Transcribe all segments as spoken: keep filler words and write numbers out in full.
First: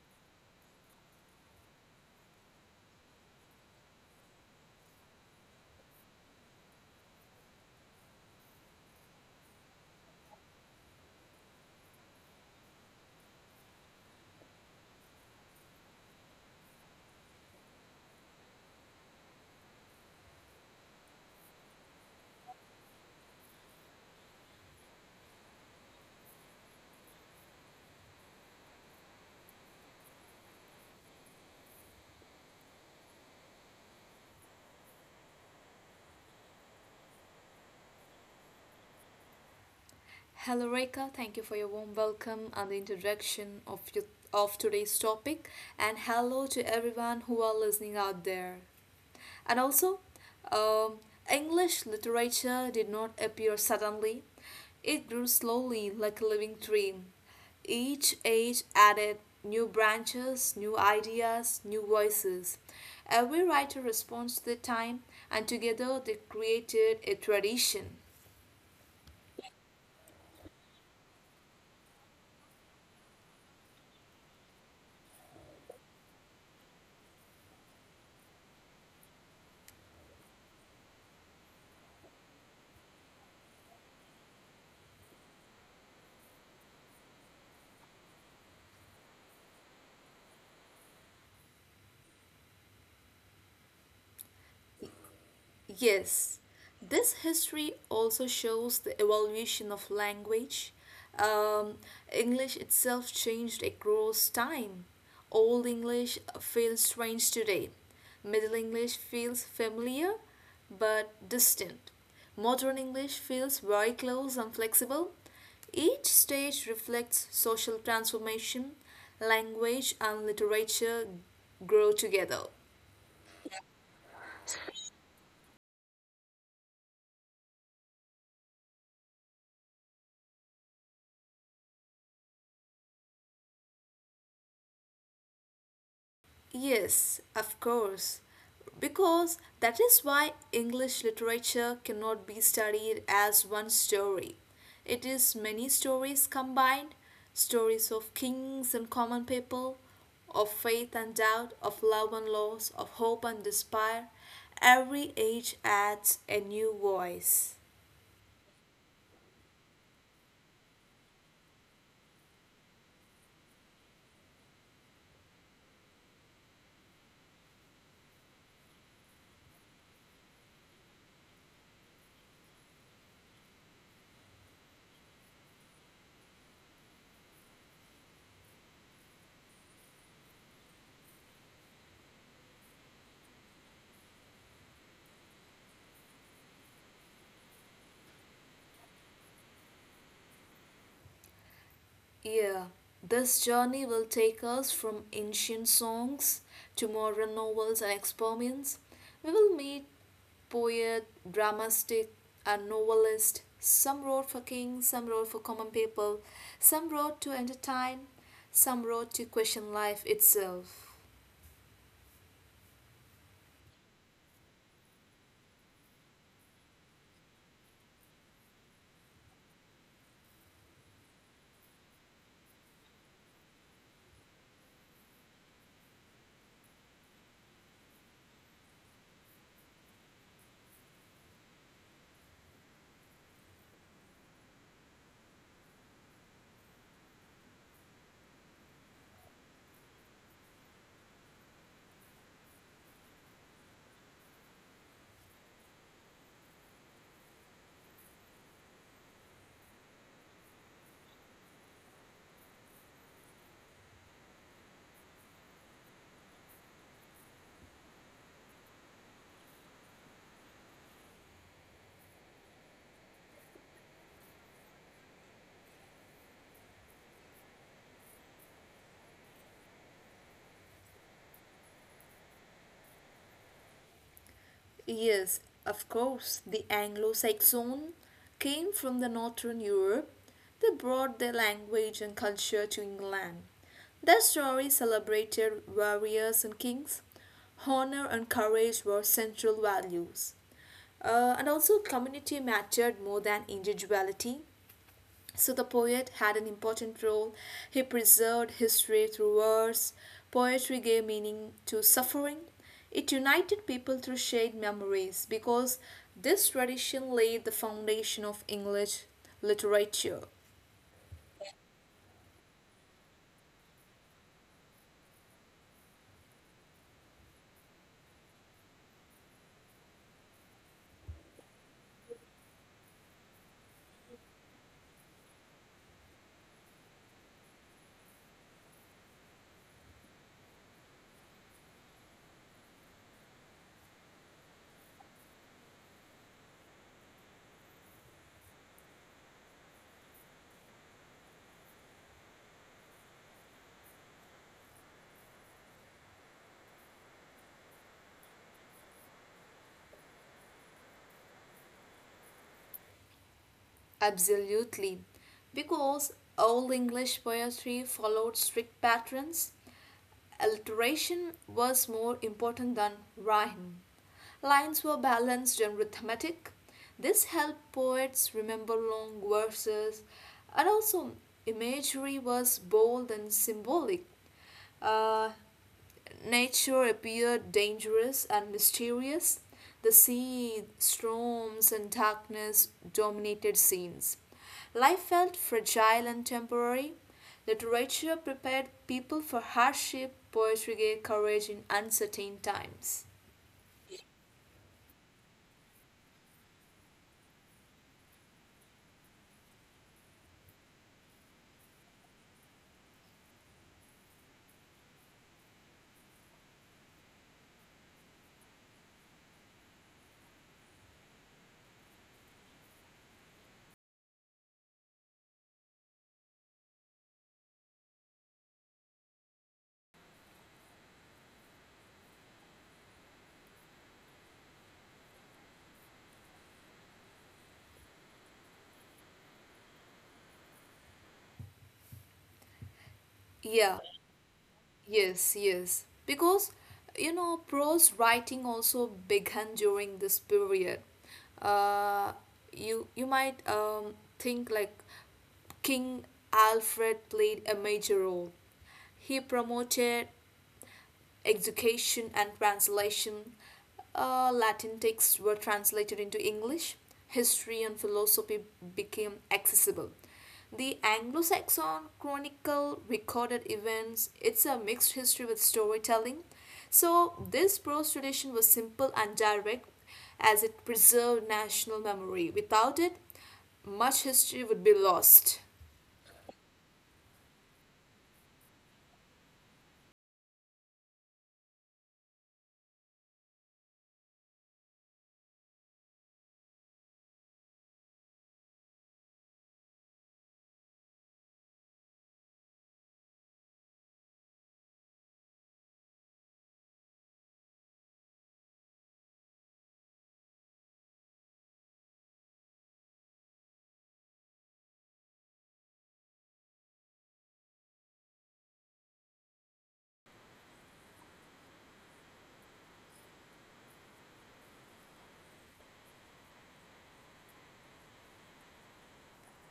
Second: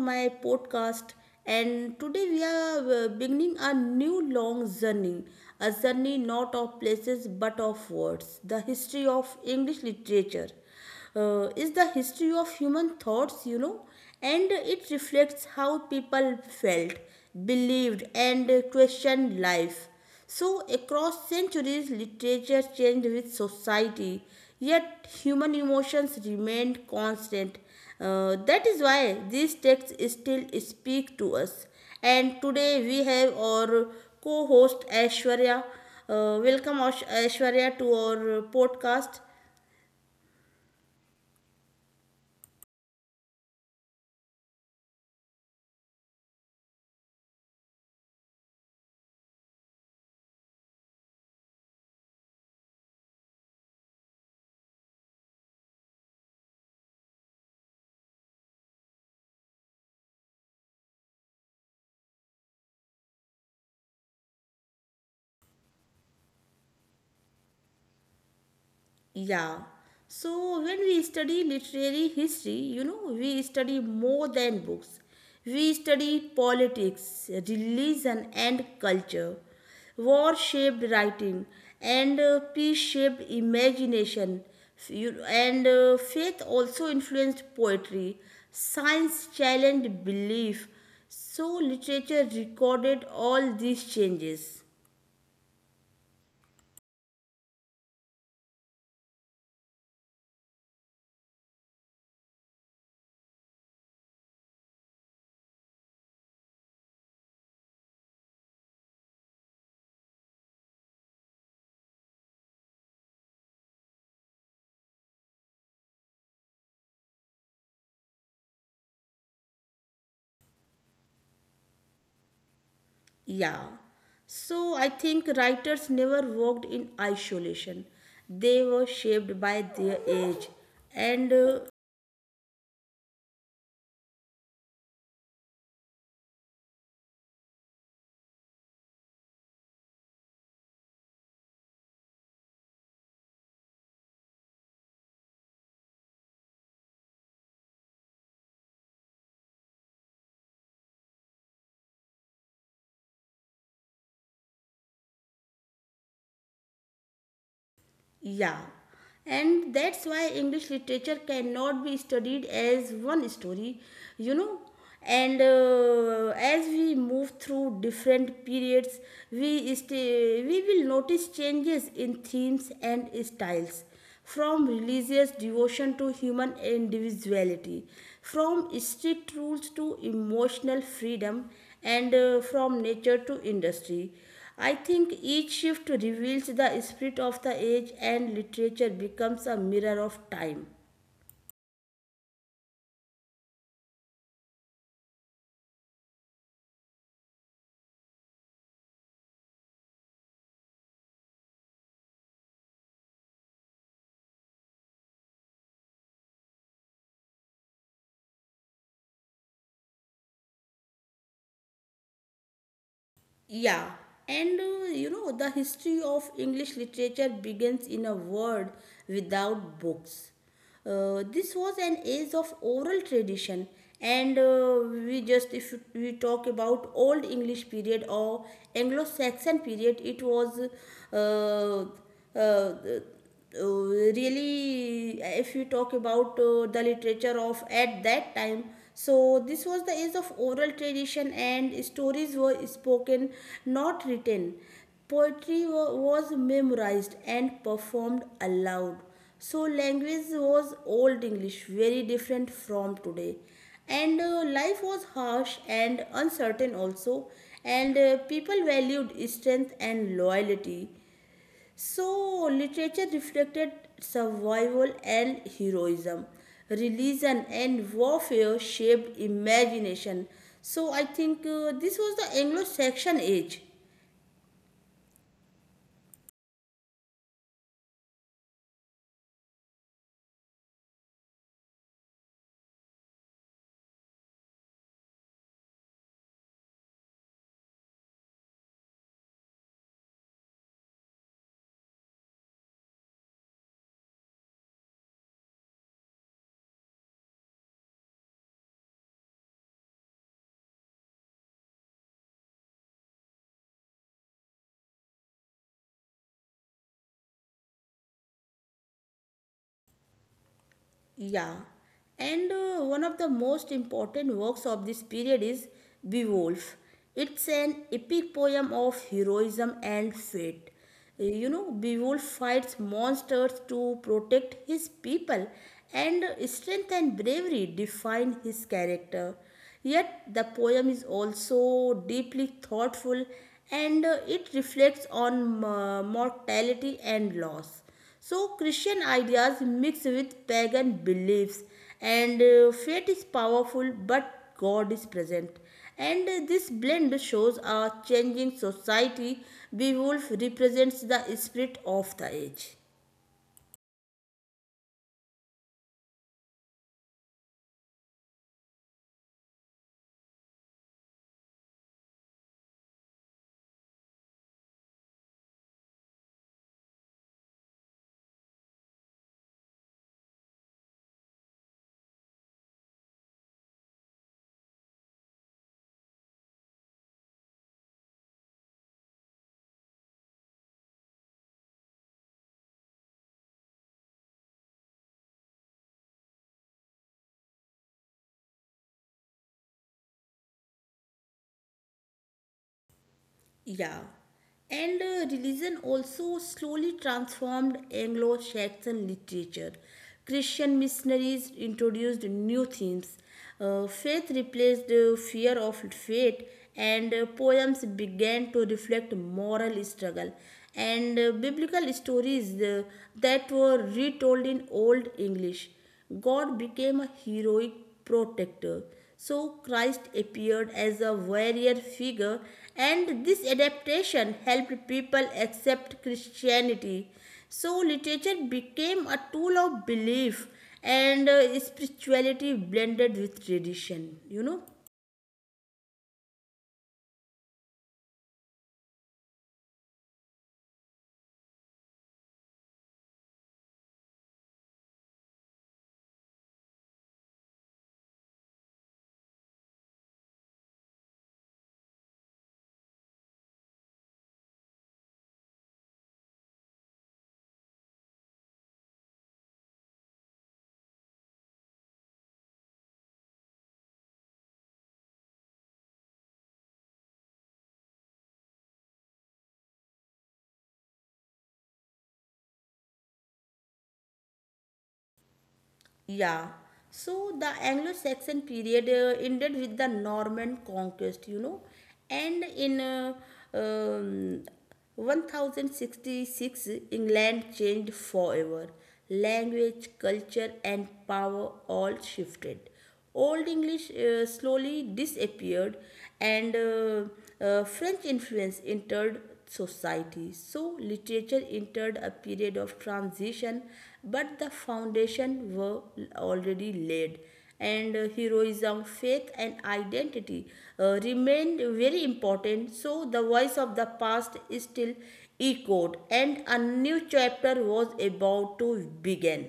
my podcast. And today we are uh, beginning a new long journey, a journey not of places but of words. The history of English literature uh, is the history of human thoughts, you know, and it reflects how people felt, believed, and questioned life. So, across centuries, literature changed with society, yet human emotions remained constant. Uh, that is why these texts still speak to us. And today we have our co host Ashwarya. Uh, welcome, Ash- Aishwarya, to our podcast. Hello, Reka. Thank you for your warm welcome and the introduction of, your, of today's topic. And hello to everyone who are listening out there. And also, um, English literature did not appear suddenly, it grew slowly like a living tree. Each age added new branches, new ideas, new voices. Every writer responds to the time, and together they created a tradition. Yeah. So when we study literary history, you know, we study more than books. We study politics, religion, and culture. War shaped writing, and uh, peace shaped imagination. F- you- And uh, faith also influenced poetry. Science challenged belief. So literature recorded all these changes. Yes, this history also shows the evolution of language. Um, English itself changed across time. Old English feels strange today. Middle English feels familiar but distant. Modern English feels very close and flexible. Each stage reflects social transformation, language and literature grow together. Yeah. So I think writers never worked in isolation. They were shaped by their age. And uh, Yes, of course. Because that is why English literature cannot be studied as one story. It is many stories combined stories of kings and common people, of faith and doubt, of love and loss, of hope and despair. Every age adds a new voice. Yeah. And that's why English literature cannot be studied as one story, you know. And uh, As we move through different periods, we, stay, we will notice changes in themes and styles, from religious devotion to human individuality, from strict rules to emotional freedom, and uh, from nature to industry. I think each shift reveals the spirit of the age, and literature becomes a mirror of time. Yeah, this journey will take us from ancient songs to modern novels and experiments. We will meet poet, dramastic, and novelist. Some wrote for kings, some wrote for common people, some wrote to entertain, some wrote to question life itself. Yeah, and uh, you know, the history of English literature begins in a world without books. Uh, this was an age of oral tradition, and uh, we just, if we talk about Old English period or Anglo Saxon period, it was uh, uh, uh, really. Uh, if you talk about uh, the literature of at that time, so this was the age of oral tradition, and stories were spoken, not written. Poetry wa- was memorized and performed aloud. So language was Old English, very different from today, and uh, life was harsh and uncertain also. And uh, people valued strength and loyalty, so literature reflected survival and heroism. Religion and warfare shaped imagination. So, I think uh, this was the Anglo Saxon age. Yes, of course, the Anglo Saxon came from the northern Europe. They brought their language and culture to England. Their story celebrated warriors and kings. Honor and courage were central values. Uh, and also, community mattered more than individuality. So the poet had an important role. He preserved history through verse. Poetry gave meaning to suffering. It united people through shared memories because this tradition laid the foundation of English literature. Yeah, and uh, one of the most important works of this period is Beowulf. It's an epic poem of heroism and fate. Uh, You know, Beowulf fights monsters to protect his people, and uh, strength and bravery define his character. Yet, the poem is also deeply thoughtful, and uh, it reflects on uh, mortality and loss. So, Christian ideas mix with pagan beliefs, and uh, fate is powerful, but God is present. And uh, this blend shows a changing society. Beowulf represents the spirit of the age. Absolutely. Because Old English poetry followed strict patterns. Alliteration was more important than rhyme. Lines were balanced and rhythmic. This helped poets remember long verses, and also imagery was bold and symbolic. Uh, Nature appeared dangerous and mysterious. The sea, storms, and darkness dominated scenes. Life felt fragile and temporary. Literature prepared people for hardship, poetry gave courage in uncertain times. Yeah. And uh, religion also slowly transformed Anglo Saxon literature. Christian missionaries introduced new themes. Uh, faith replaced the fear of fate, and uh, poems began to reflect moral struggle. And uh, biblical stories uh, that were retold in Old English, God became a heroic protector. So Christ appeared as a warrior figure, and this adaptation helped people accept Christianity. So literature became a tool of belief, and uh, spirituality blended with Yeah. tradition, you know. Yes, yes. Because, you know, prose writing also began during this period. Uh, you you might um, think like King Alfred played a major role. He promoted education and translation. Uh, Latin texts were translated into English. History and philosophy became accessible. The Anglo Saxon Chronicle recorded events. It's a mixed history with storytelling. So, this prose tradition was simple and direct as it preserved national memory. Without it, much history would be lost. Yeah. So the Anglo-Saxon period uh, ended with the Norman conquest, you know, and in uh, um, ten sixty-six England changed forever. Language, culture, and power all shifted. Old English uh, slowly disappeared, and uh, uh, French influence entered society. So, literature entered a period of transition, but the foundation were already laid. And uh, heroism, faith, and identity uh, remained very important. So, the voice of the past is still echoed, and a new chapter was about to begin.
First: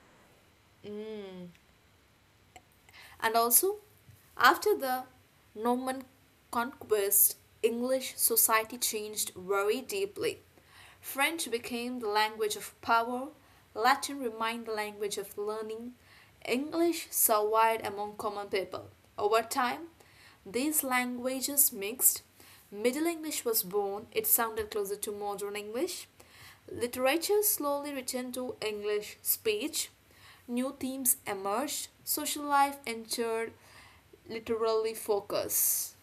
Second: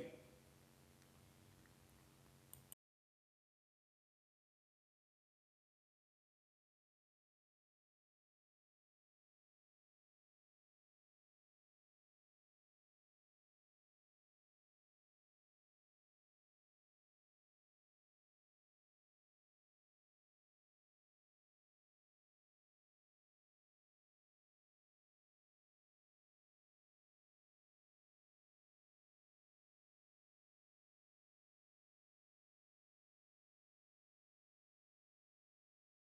And also, after the Norman conquest, English society changed very deeply. French became the language of power, Latin remained the language of learning, English survived among common people. Over time, these languages mixed. Middle English was born, it sounded closer to modern English. Literature slowly returned to English speech. New themes emerged. Social life entered literally focus.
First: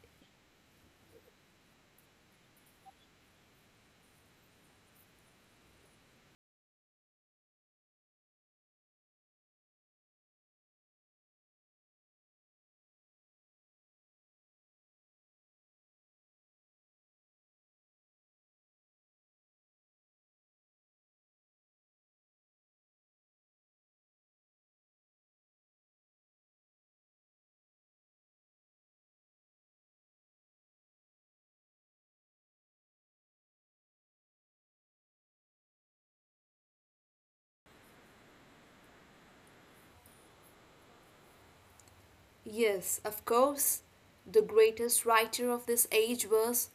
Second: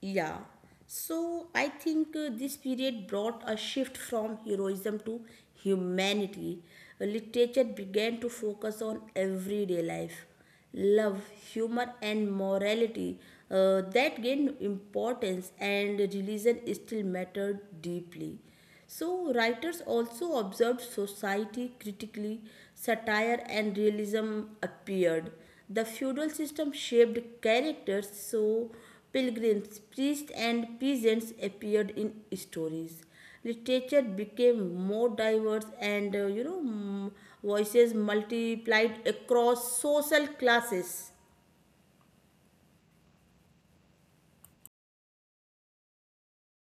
Yeah. So I think uh, this period brought a shift from heroism to humanity. Uh, Literature began to focus on everyday life, love, humor, and morality uh, that gained importance, and religion still mattered deeply. So, writers also observed society critically, satire and realism appeared. The feudal system shaped characters, so pilgrims, priests, and peasants appeared in stories. Literature became more diverse, and uh, you know, mm, voices multiplied across social classes. Yes, of course. The greatest writer of this age was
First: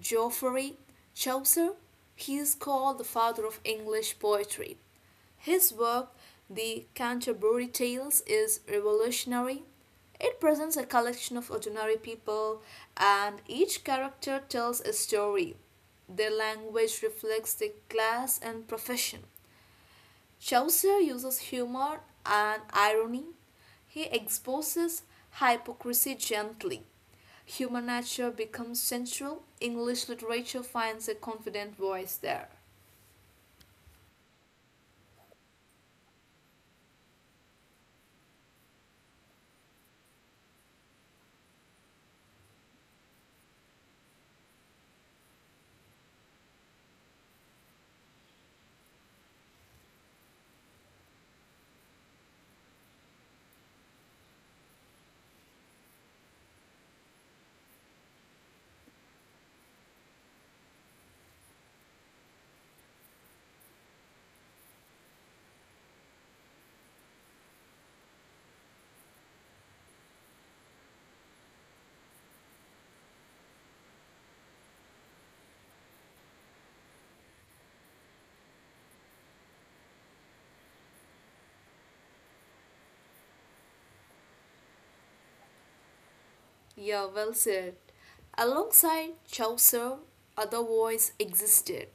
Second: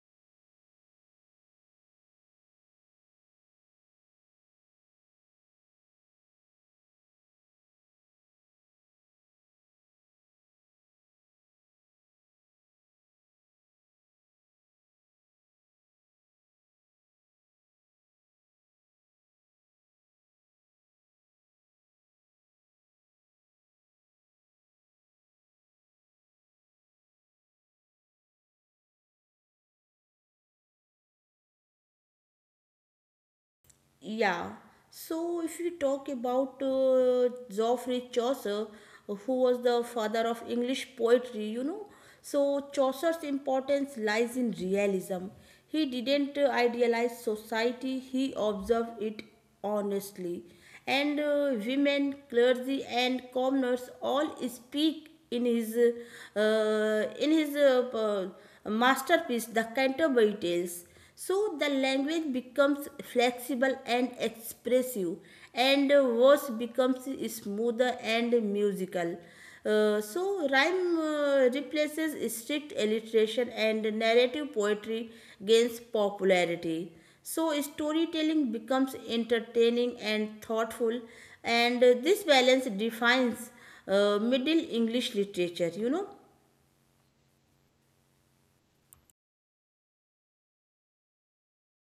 Geoffrey Chaucer. He is called the father of English poetry. His work, The Canterbury Tales, is revolutionary. It presents a collection of ordinary people, and each character tells a story. Their language reflects their class and profession. Chaucer uses humor and irony. He exposes hypocrisy gently. Human nature becomes central. English literature finds a confident voice there. Yeah. So if we talk about uh, Geoffrey Chaucer, who was the father of English poetry, you know, so Chaucer's importance lies in realism. He didn't uh, idealize society, he observed it honestly. And uh, women, clergy, and commoners all speak in his uh, in his uh, uh, masterpiece, The Canterbury Tales. So the language becomes flexible and expressive, and uh, verse becomes smoother and musical. Uh, so, rhyme uh, replaces strict alliteration, and narrative poetry gains popularity. So, storytelling becomes entertaining and thoughtful, and uh, this balance defines uh, Middle English literature, you know. Yeah, well said. Alongside Chaucer, other voices existed.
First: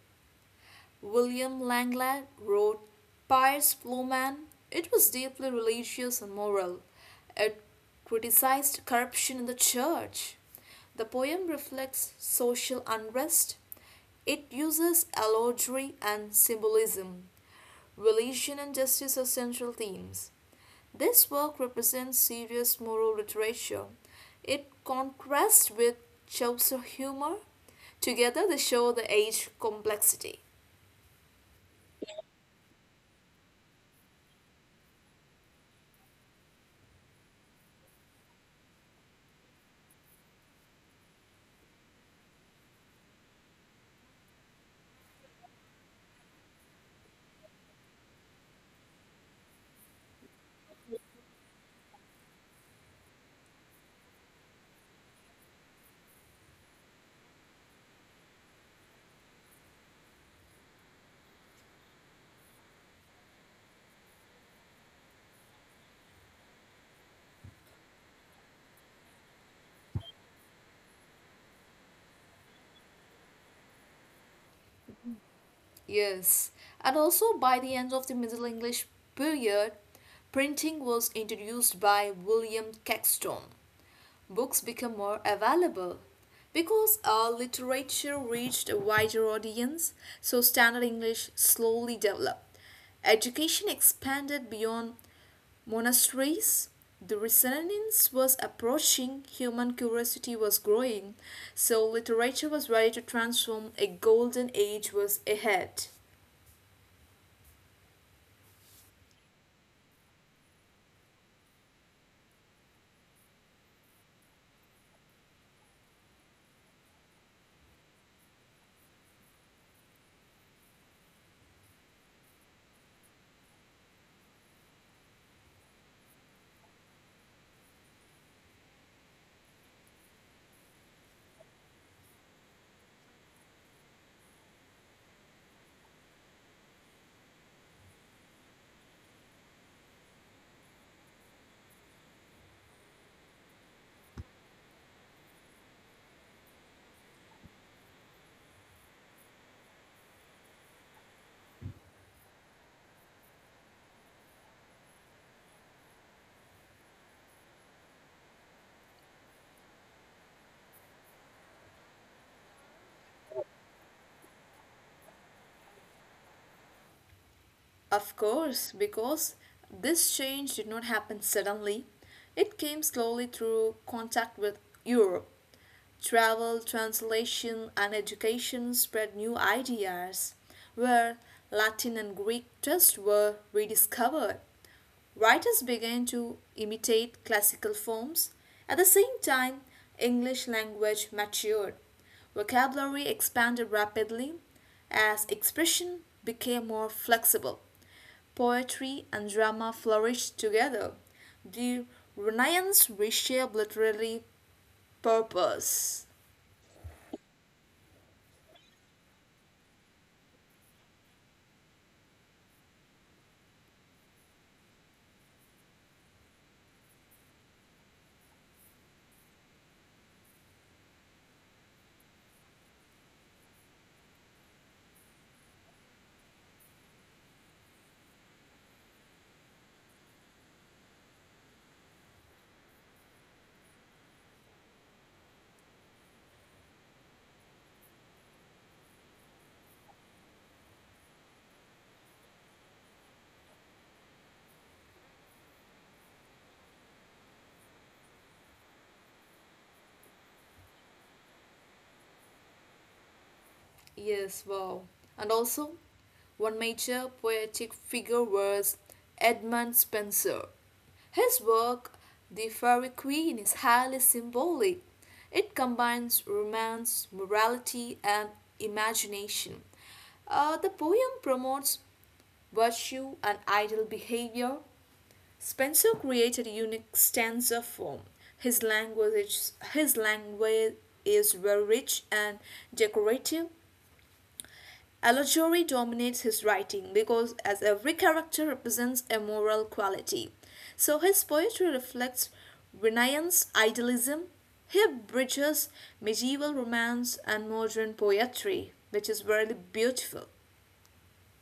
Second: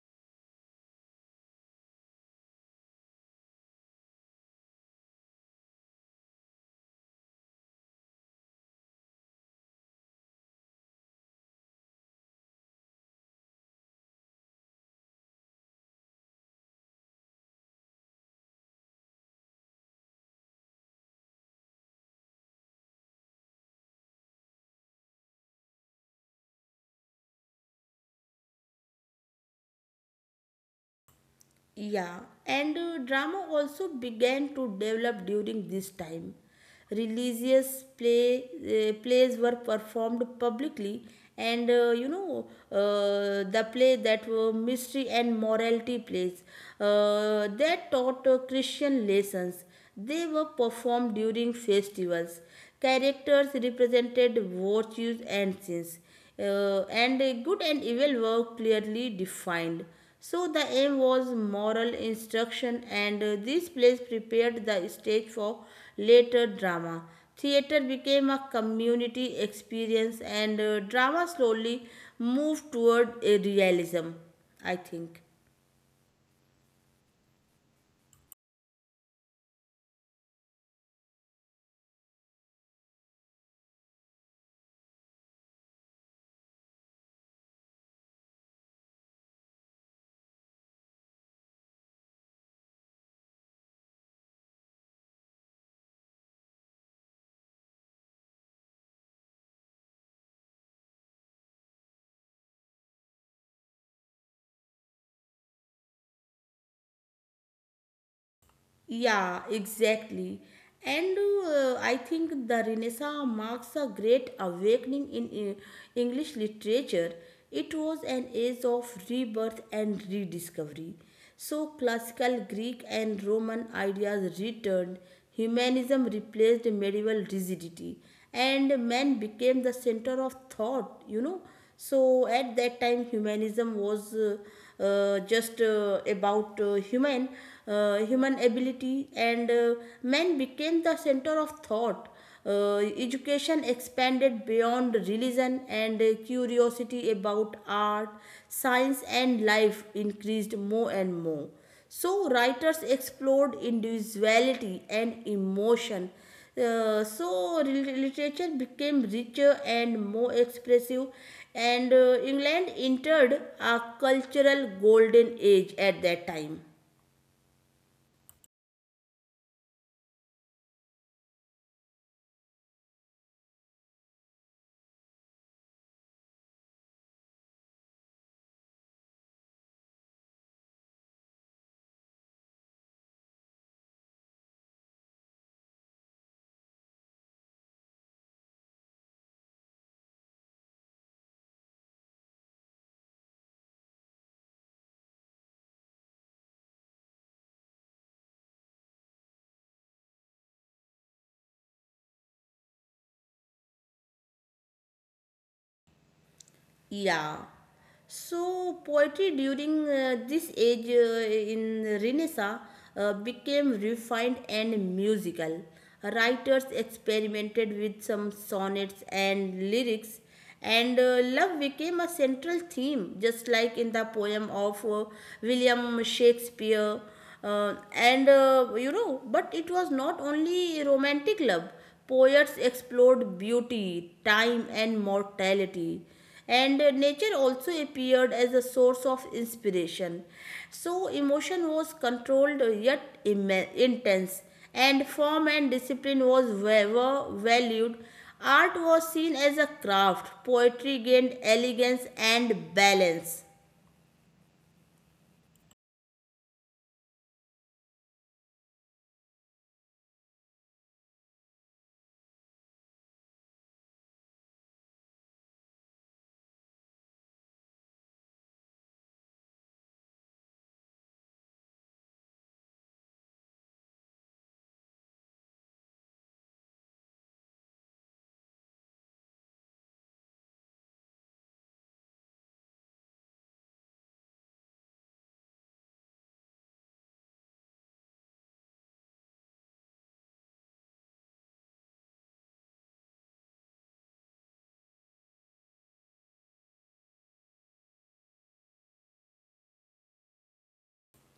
William Langland wrote Pious Plowman. It was deeply religious and moral. It criticized corruption in the church. The poem reflects social unrest. It uses allegory and symbolism. Religion and justice are central themes. This work represents serious moral literature. It contrasts with Chaucer humor. Together, they show the age complexity. Yeah, and uh, drama also began to develop during this time. Religious play, uh, plays were performed publicly, and uh, you know, uh, the play that were mystery and morality plays uh, that taught uh, Christian lessons. They were performed during festivals. Characters represented virtues and sins, uh, and good and evil were clearly defined. So the aim was moral instruction, and uh, this place prepared the stage for later drama. Theater became a community experience, and uh, drama slowly moved toward a realism, I think. Yes, and also by the end of the Middle English period, printing was introduced by William Caxton. Books became more available. Because our literature reached a wider audience, so Standard English slowly developed. Education expanded beyond monasteries. The resonance was approaching, human curiosity was growing, so literature was ready to transform, a golden age was ahead. Yeah, exactly. And uh, I think the Renaissance marks a great awakening in uh, English literature. It was an age of rebirth and rediscovery. So, classical Greek and Roman ideas returned, humanism replaced medieval rigidity, and man became the center of thought, you know so at that time humanism was uh, uh, just uh, about uh, human uh, human ability, and uh, man became the center of thought. uh, Education expanded beyond religion, and uh, curiosity about art, science, and life increased more and more. So, writers explored individuality and emotion. Uh, so, Literature became richer and more expressive, and uh, England entered a cultural golden age at that time. Of course, because this change did not happen suddenly. It came slowly through contact with Europe. Travel, translation, and education spread new ideas, where Latin and Greek texts were rediscovered. Writers began to imitate classical forms. At the same time, English language matured. Vocabulary expanded rapidly as expression became more flexible. Poetry and drama flourished together. The Renaissance reshaped literary purpose. Yeah. So poetry during uh, this age uh, in Renaissance uh, became refined and musical. Writers experimented with some sonnets and lyrics, and uh, love became a central theme, just like in the poem of uh, William Shakespeare. Uh, and uh, You know, but it was not only romantic love. Poets explored beauty, time, and mortality. And uh, nature also appeared as a source of inspiration. So, emotion was controlled, uh, yet imme- intense, and form and discipline was wa- were valued. Art was seen as a craft, poetry gained elegance and balance. Yes, wow. And also, one major poetic figure was Edmund Spenser. His work, The Faerie Queene*, is highly symbolic. It combines romance, morality, and imagination. Uh, the poem promotes virtue and ideal behavior, Spencer created a unique stanza form. His language, his language is very rich and decorative. Allegory dominates his writing because, as every character represents a moral quality, so his poetry reflects Renaissance idealism. He bridges medieval romance and modern poetry, which is really beautiful.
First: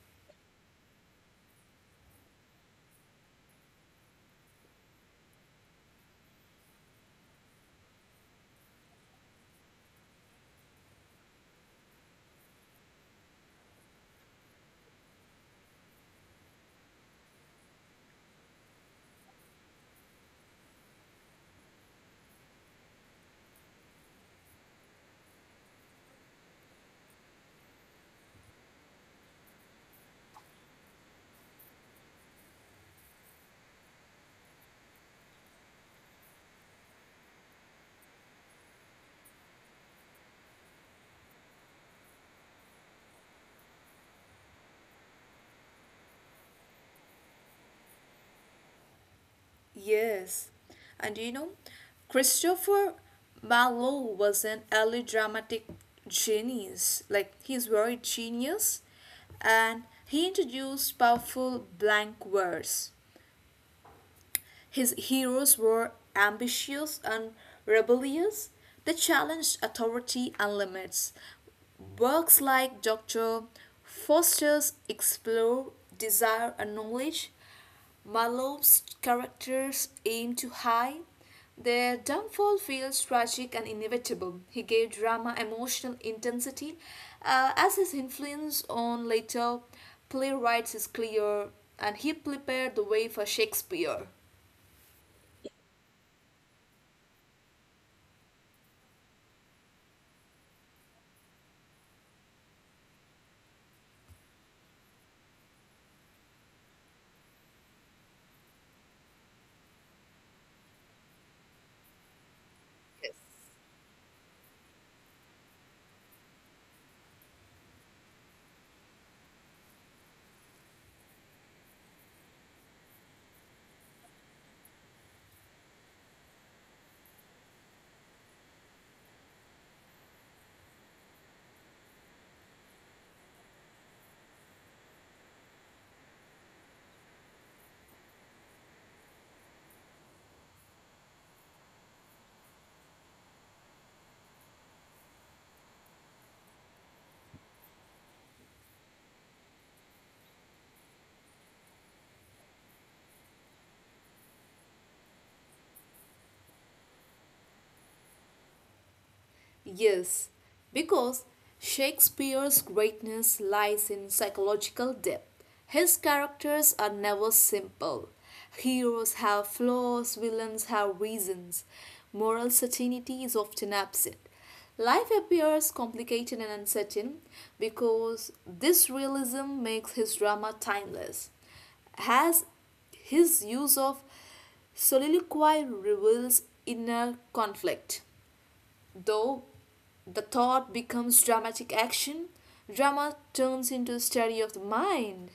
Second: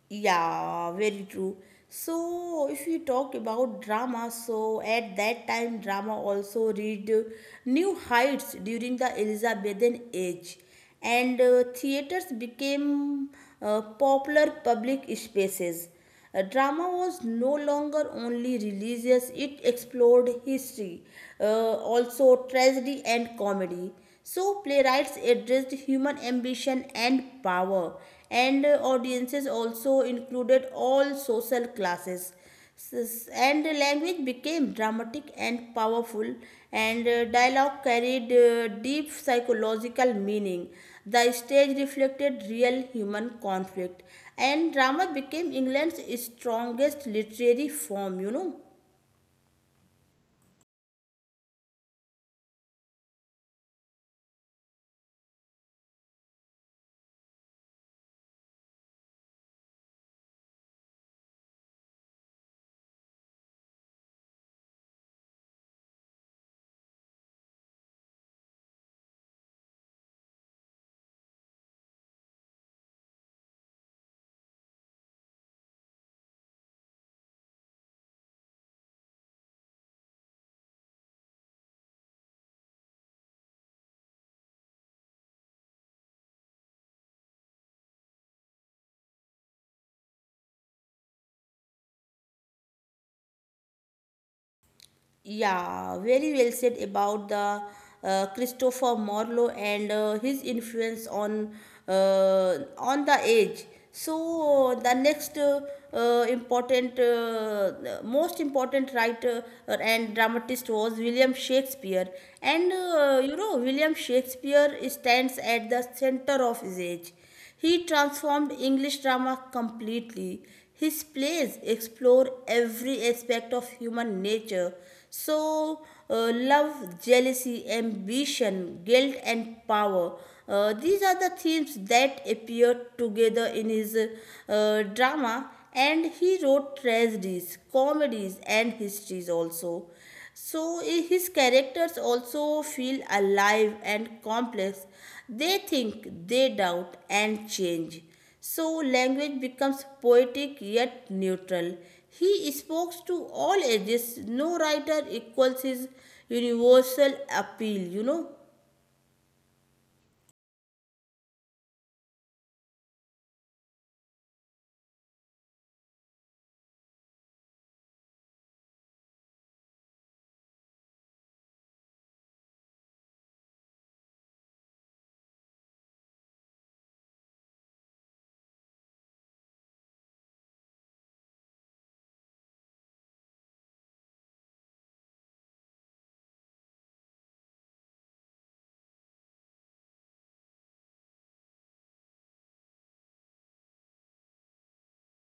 Yeah, very true. So, if we talk about drama, so at that time, drama also reached new heights during the Elizabethan age, and uh, theaters became uh, popular public spaces. Uh, drama was no longer only religious, it explored history, uh, also tragedy and comedy. So, playwrights addressed human ambition and power, and uh, audiences also included all social classes, and language became dramatic and powerful, and uh, dialogue carried uh, deep psychological meaning. The stage reflected real human conflict, and drama became England's strongest literary form, you know Yes, and you know, Christopher Marlowe was an early dramatic genius. Like he's very genius, and he introduced powerful blank verse. His heroes were ambitious and rebellious. They challenged authority and limits. Works like Doctor Foster's explore desire and knowledge. Marlowe's characters aim too high. Their downfall feels tragic and inevitable. He gave drama emotional intensity, uh, as his influence on later playwrights is clear, and he prepared the way for Shakespeare. Yeah, very well said about the uh, Christopher Marlowe and uh, his influence on uh, on the age. So the next uh, uh, important, uh, most important writer and dramatist was William Shakespeare, and uh, you know, William Shakespeare stands at the center of his age. He transformed English drama completely. His plays explore every aspect of human nature. So, uh, love, jealousy, ambition, guilt, and power. Uh, these are the themes that appear together in his uh, drama, and he wrote tragedies, comedies, and histories also. So eh, his characters also feel alive and complex. They think, they doubt, and change. So language becomes poetic yet neutral. He speaks to all ages. No writer equals his universal appeal, you know. Yes, because Shakespeare's greatness lies in psychological depth. His characters are never simple. Heroes have flaws, villains have reasons. Moral certainty is often absent. Life appears complicated and uncertain because this realism makes his drama timeless. As his use of soliloquy reveals inner conflict. Though the thought becomes dramatic action, drama turns into a study of the mind.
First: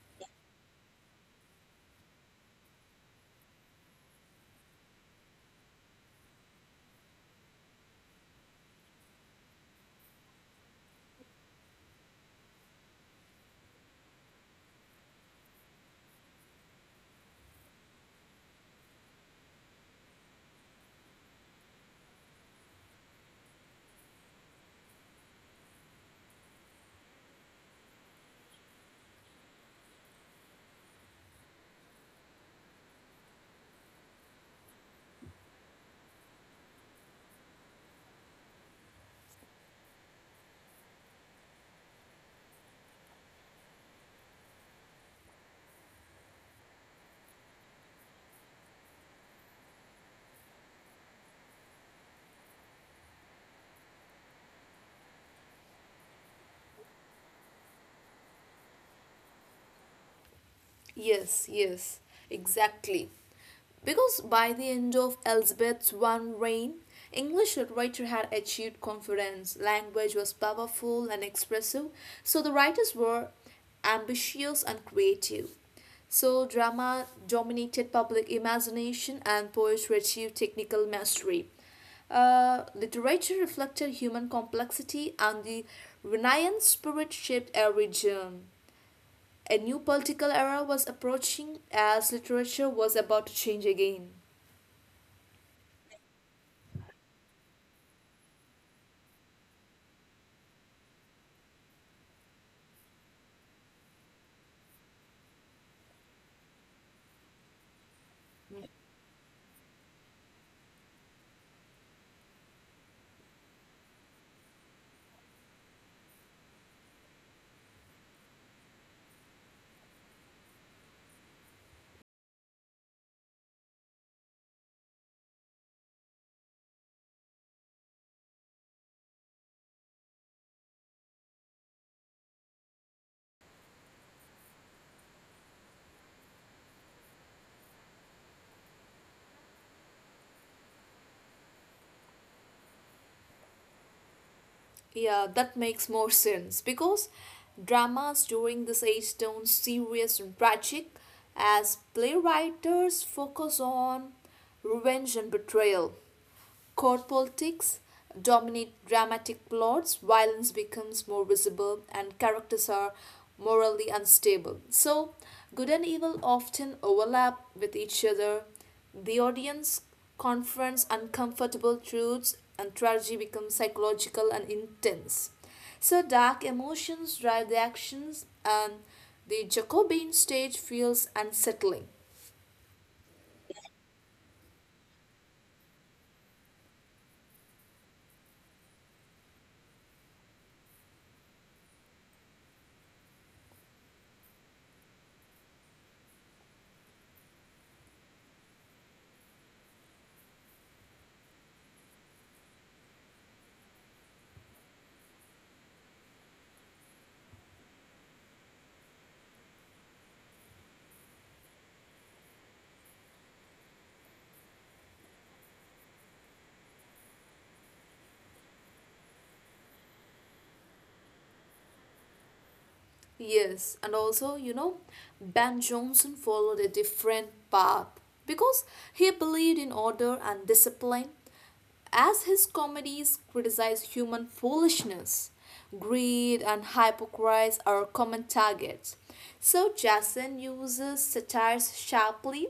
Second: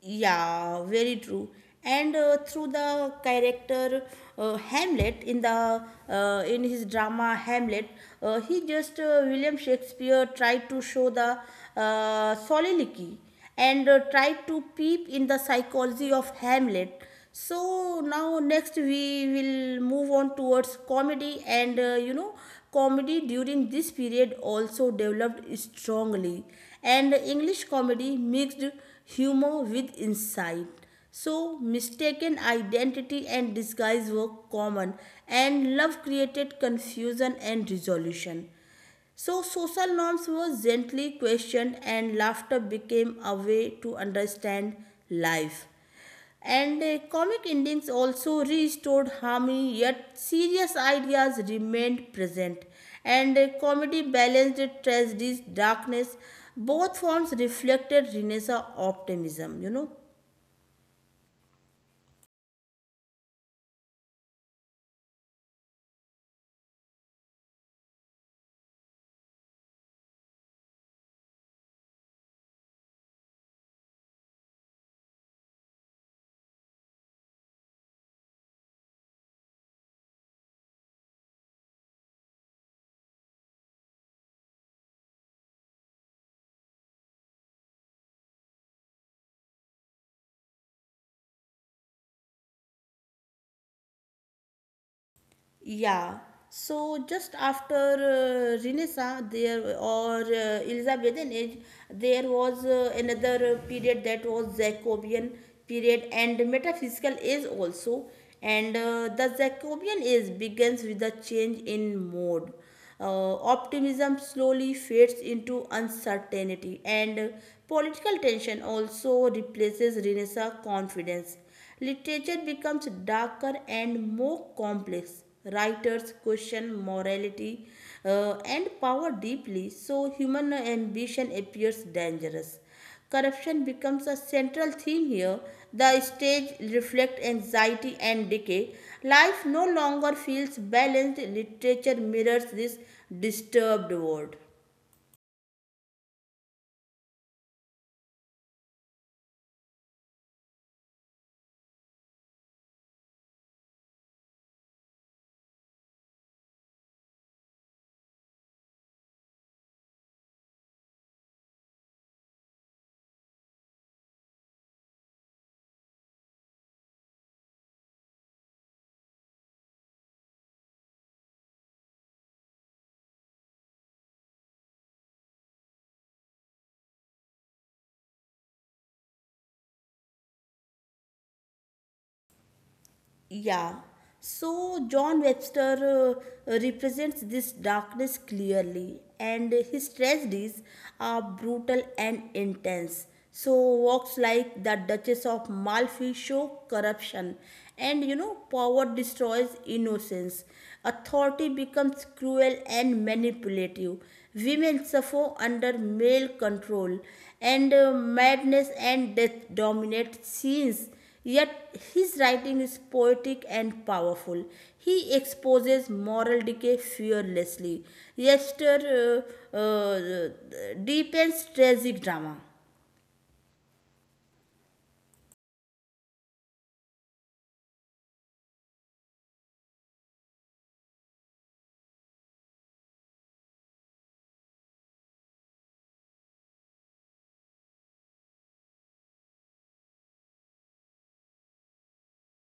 Yeah, very true. And uh, through the character uh, Hamlet in the uh, in his drama Hamlet, uh, he just uh, William Shakespeare tried to show the uh, soliloquy, and uh, tried to peep in the psychology of Hamlet. So now next we will move on towards comedy, and uh, you know comedy during this period also developed strongly, and English comedy mixed humor with insight. So mistaken identity and disguise were common, and love created confusion and resolution. So social norms were gently questioned, and laughter became a way to understand life. And uh, comic endings also restored harmony, yet serious ideas remained present. And uh, comedy balanced tragedies, darkness. Both forms reflected Renaissance optimism, you know. Yes, yes, exactly. Because by the end of Elizabeth's one reign, English literature had achieved confidence, language was powerful and expressive, so the writers were ambitious and creative. So drama dominated public imagination and poetry achieved technical mastery. Uh, literature reflected human complexity and the Renaissance spirit shaped a region. A new political era was approaching as literature was about to change again. Yeah. So just after uh, Renaissance there, or uh, Elizabethan age, there was uh, another uh, period that was Jacobean period and metaphysical age also. And uh, the Jacobean age begins with a change in mode. Uh, optimism slowly fades into uncertainty, and political tension also replaces Renaissance confidence. Literature becomes darker and more complex. Writers question morality uh, and power deeply, so human ambition appears dangerous. Corruption becomes a central theme here. The stage reflects anxiety and decay. Life no longer feels balanced. Literature mirrors this disturbed world. Yeah, that makes more sense because dramas during this age turn serious and tragic as playwriters focus on revenge and betrayal. Court politics dominate dramatic plots, violence becomes more visible, and characters are morally unstable. So, good and evil often overlap with each other. The audience confronts uncomfortable truths, and tragedy becomes psychological and intense. So, dark emotions drive the actions, and the Jacobean stage feels unsettling. Yeah. So John Webster uh, represents this darkness clearly, and his tragedies are brutal and intense. So works like the Duchess of Malfi show corruption, and you know power destroys innocence. Authority becomes cruel and manipulative. Women suffer under male control, and uh, madness and death dominate scenes. Yet his writing is poetic and powerful. He exposes moral decay fearlessly. Yester uh, uh, Deepens tragic drama. Yes, and also, you know, Ben Johnson followed a different path because he believed in order and discipline. As his comedies criticize human foolishness, greed, and hypocrisy are common targets. So Jason uses satires sharply,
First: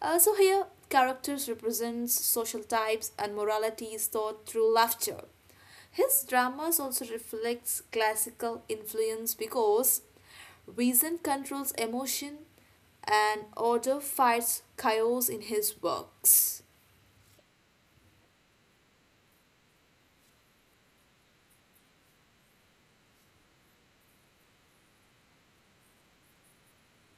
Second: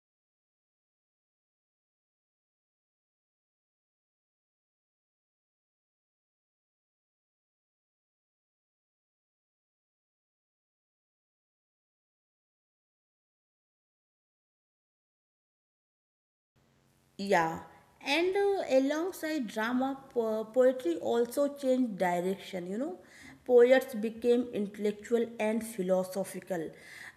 uh, so here, characters represents social types and moralities taught through laughter. His dramas also reflects classical influence because reason controls emotion and order fights chaos in his works. Yeah, and uh, alongside drama, po- poetry also changed direction. You know, poets became intellectual and philosophical.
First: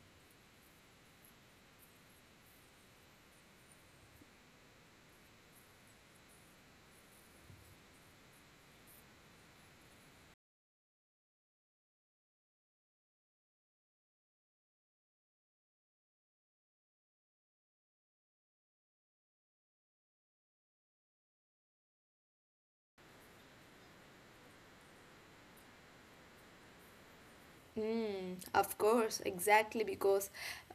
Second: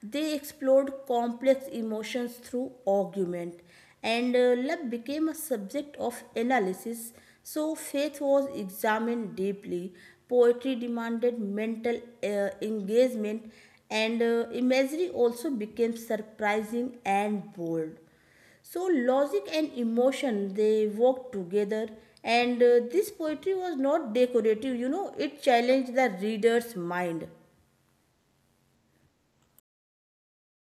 They explored complex emotions through argument, and uh, love became a subject of analysis. So faith was examined deeply. Poetry demanded mental uh, engagement, and uh, imagery also became surprising and bold, so logic and emotion, they worked together, and uh, this poetry was not decorative you know it challenged the reader's mind. Mm, of course, exactly because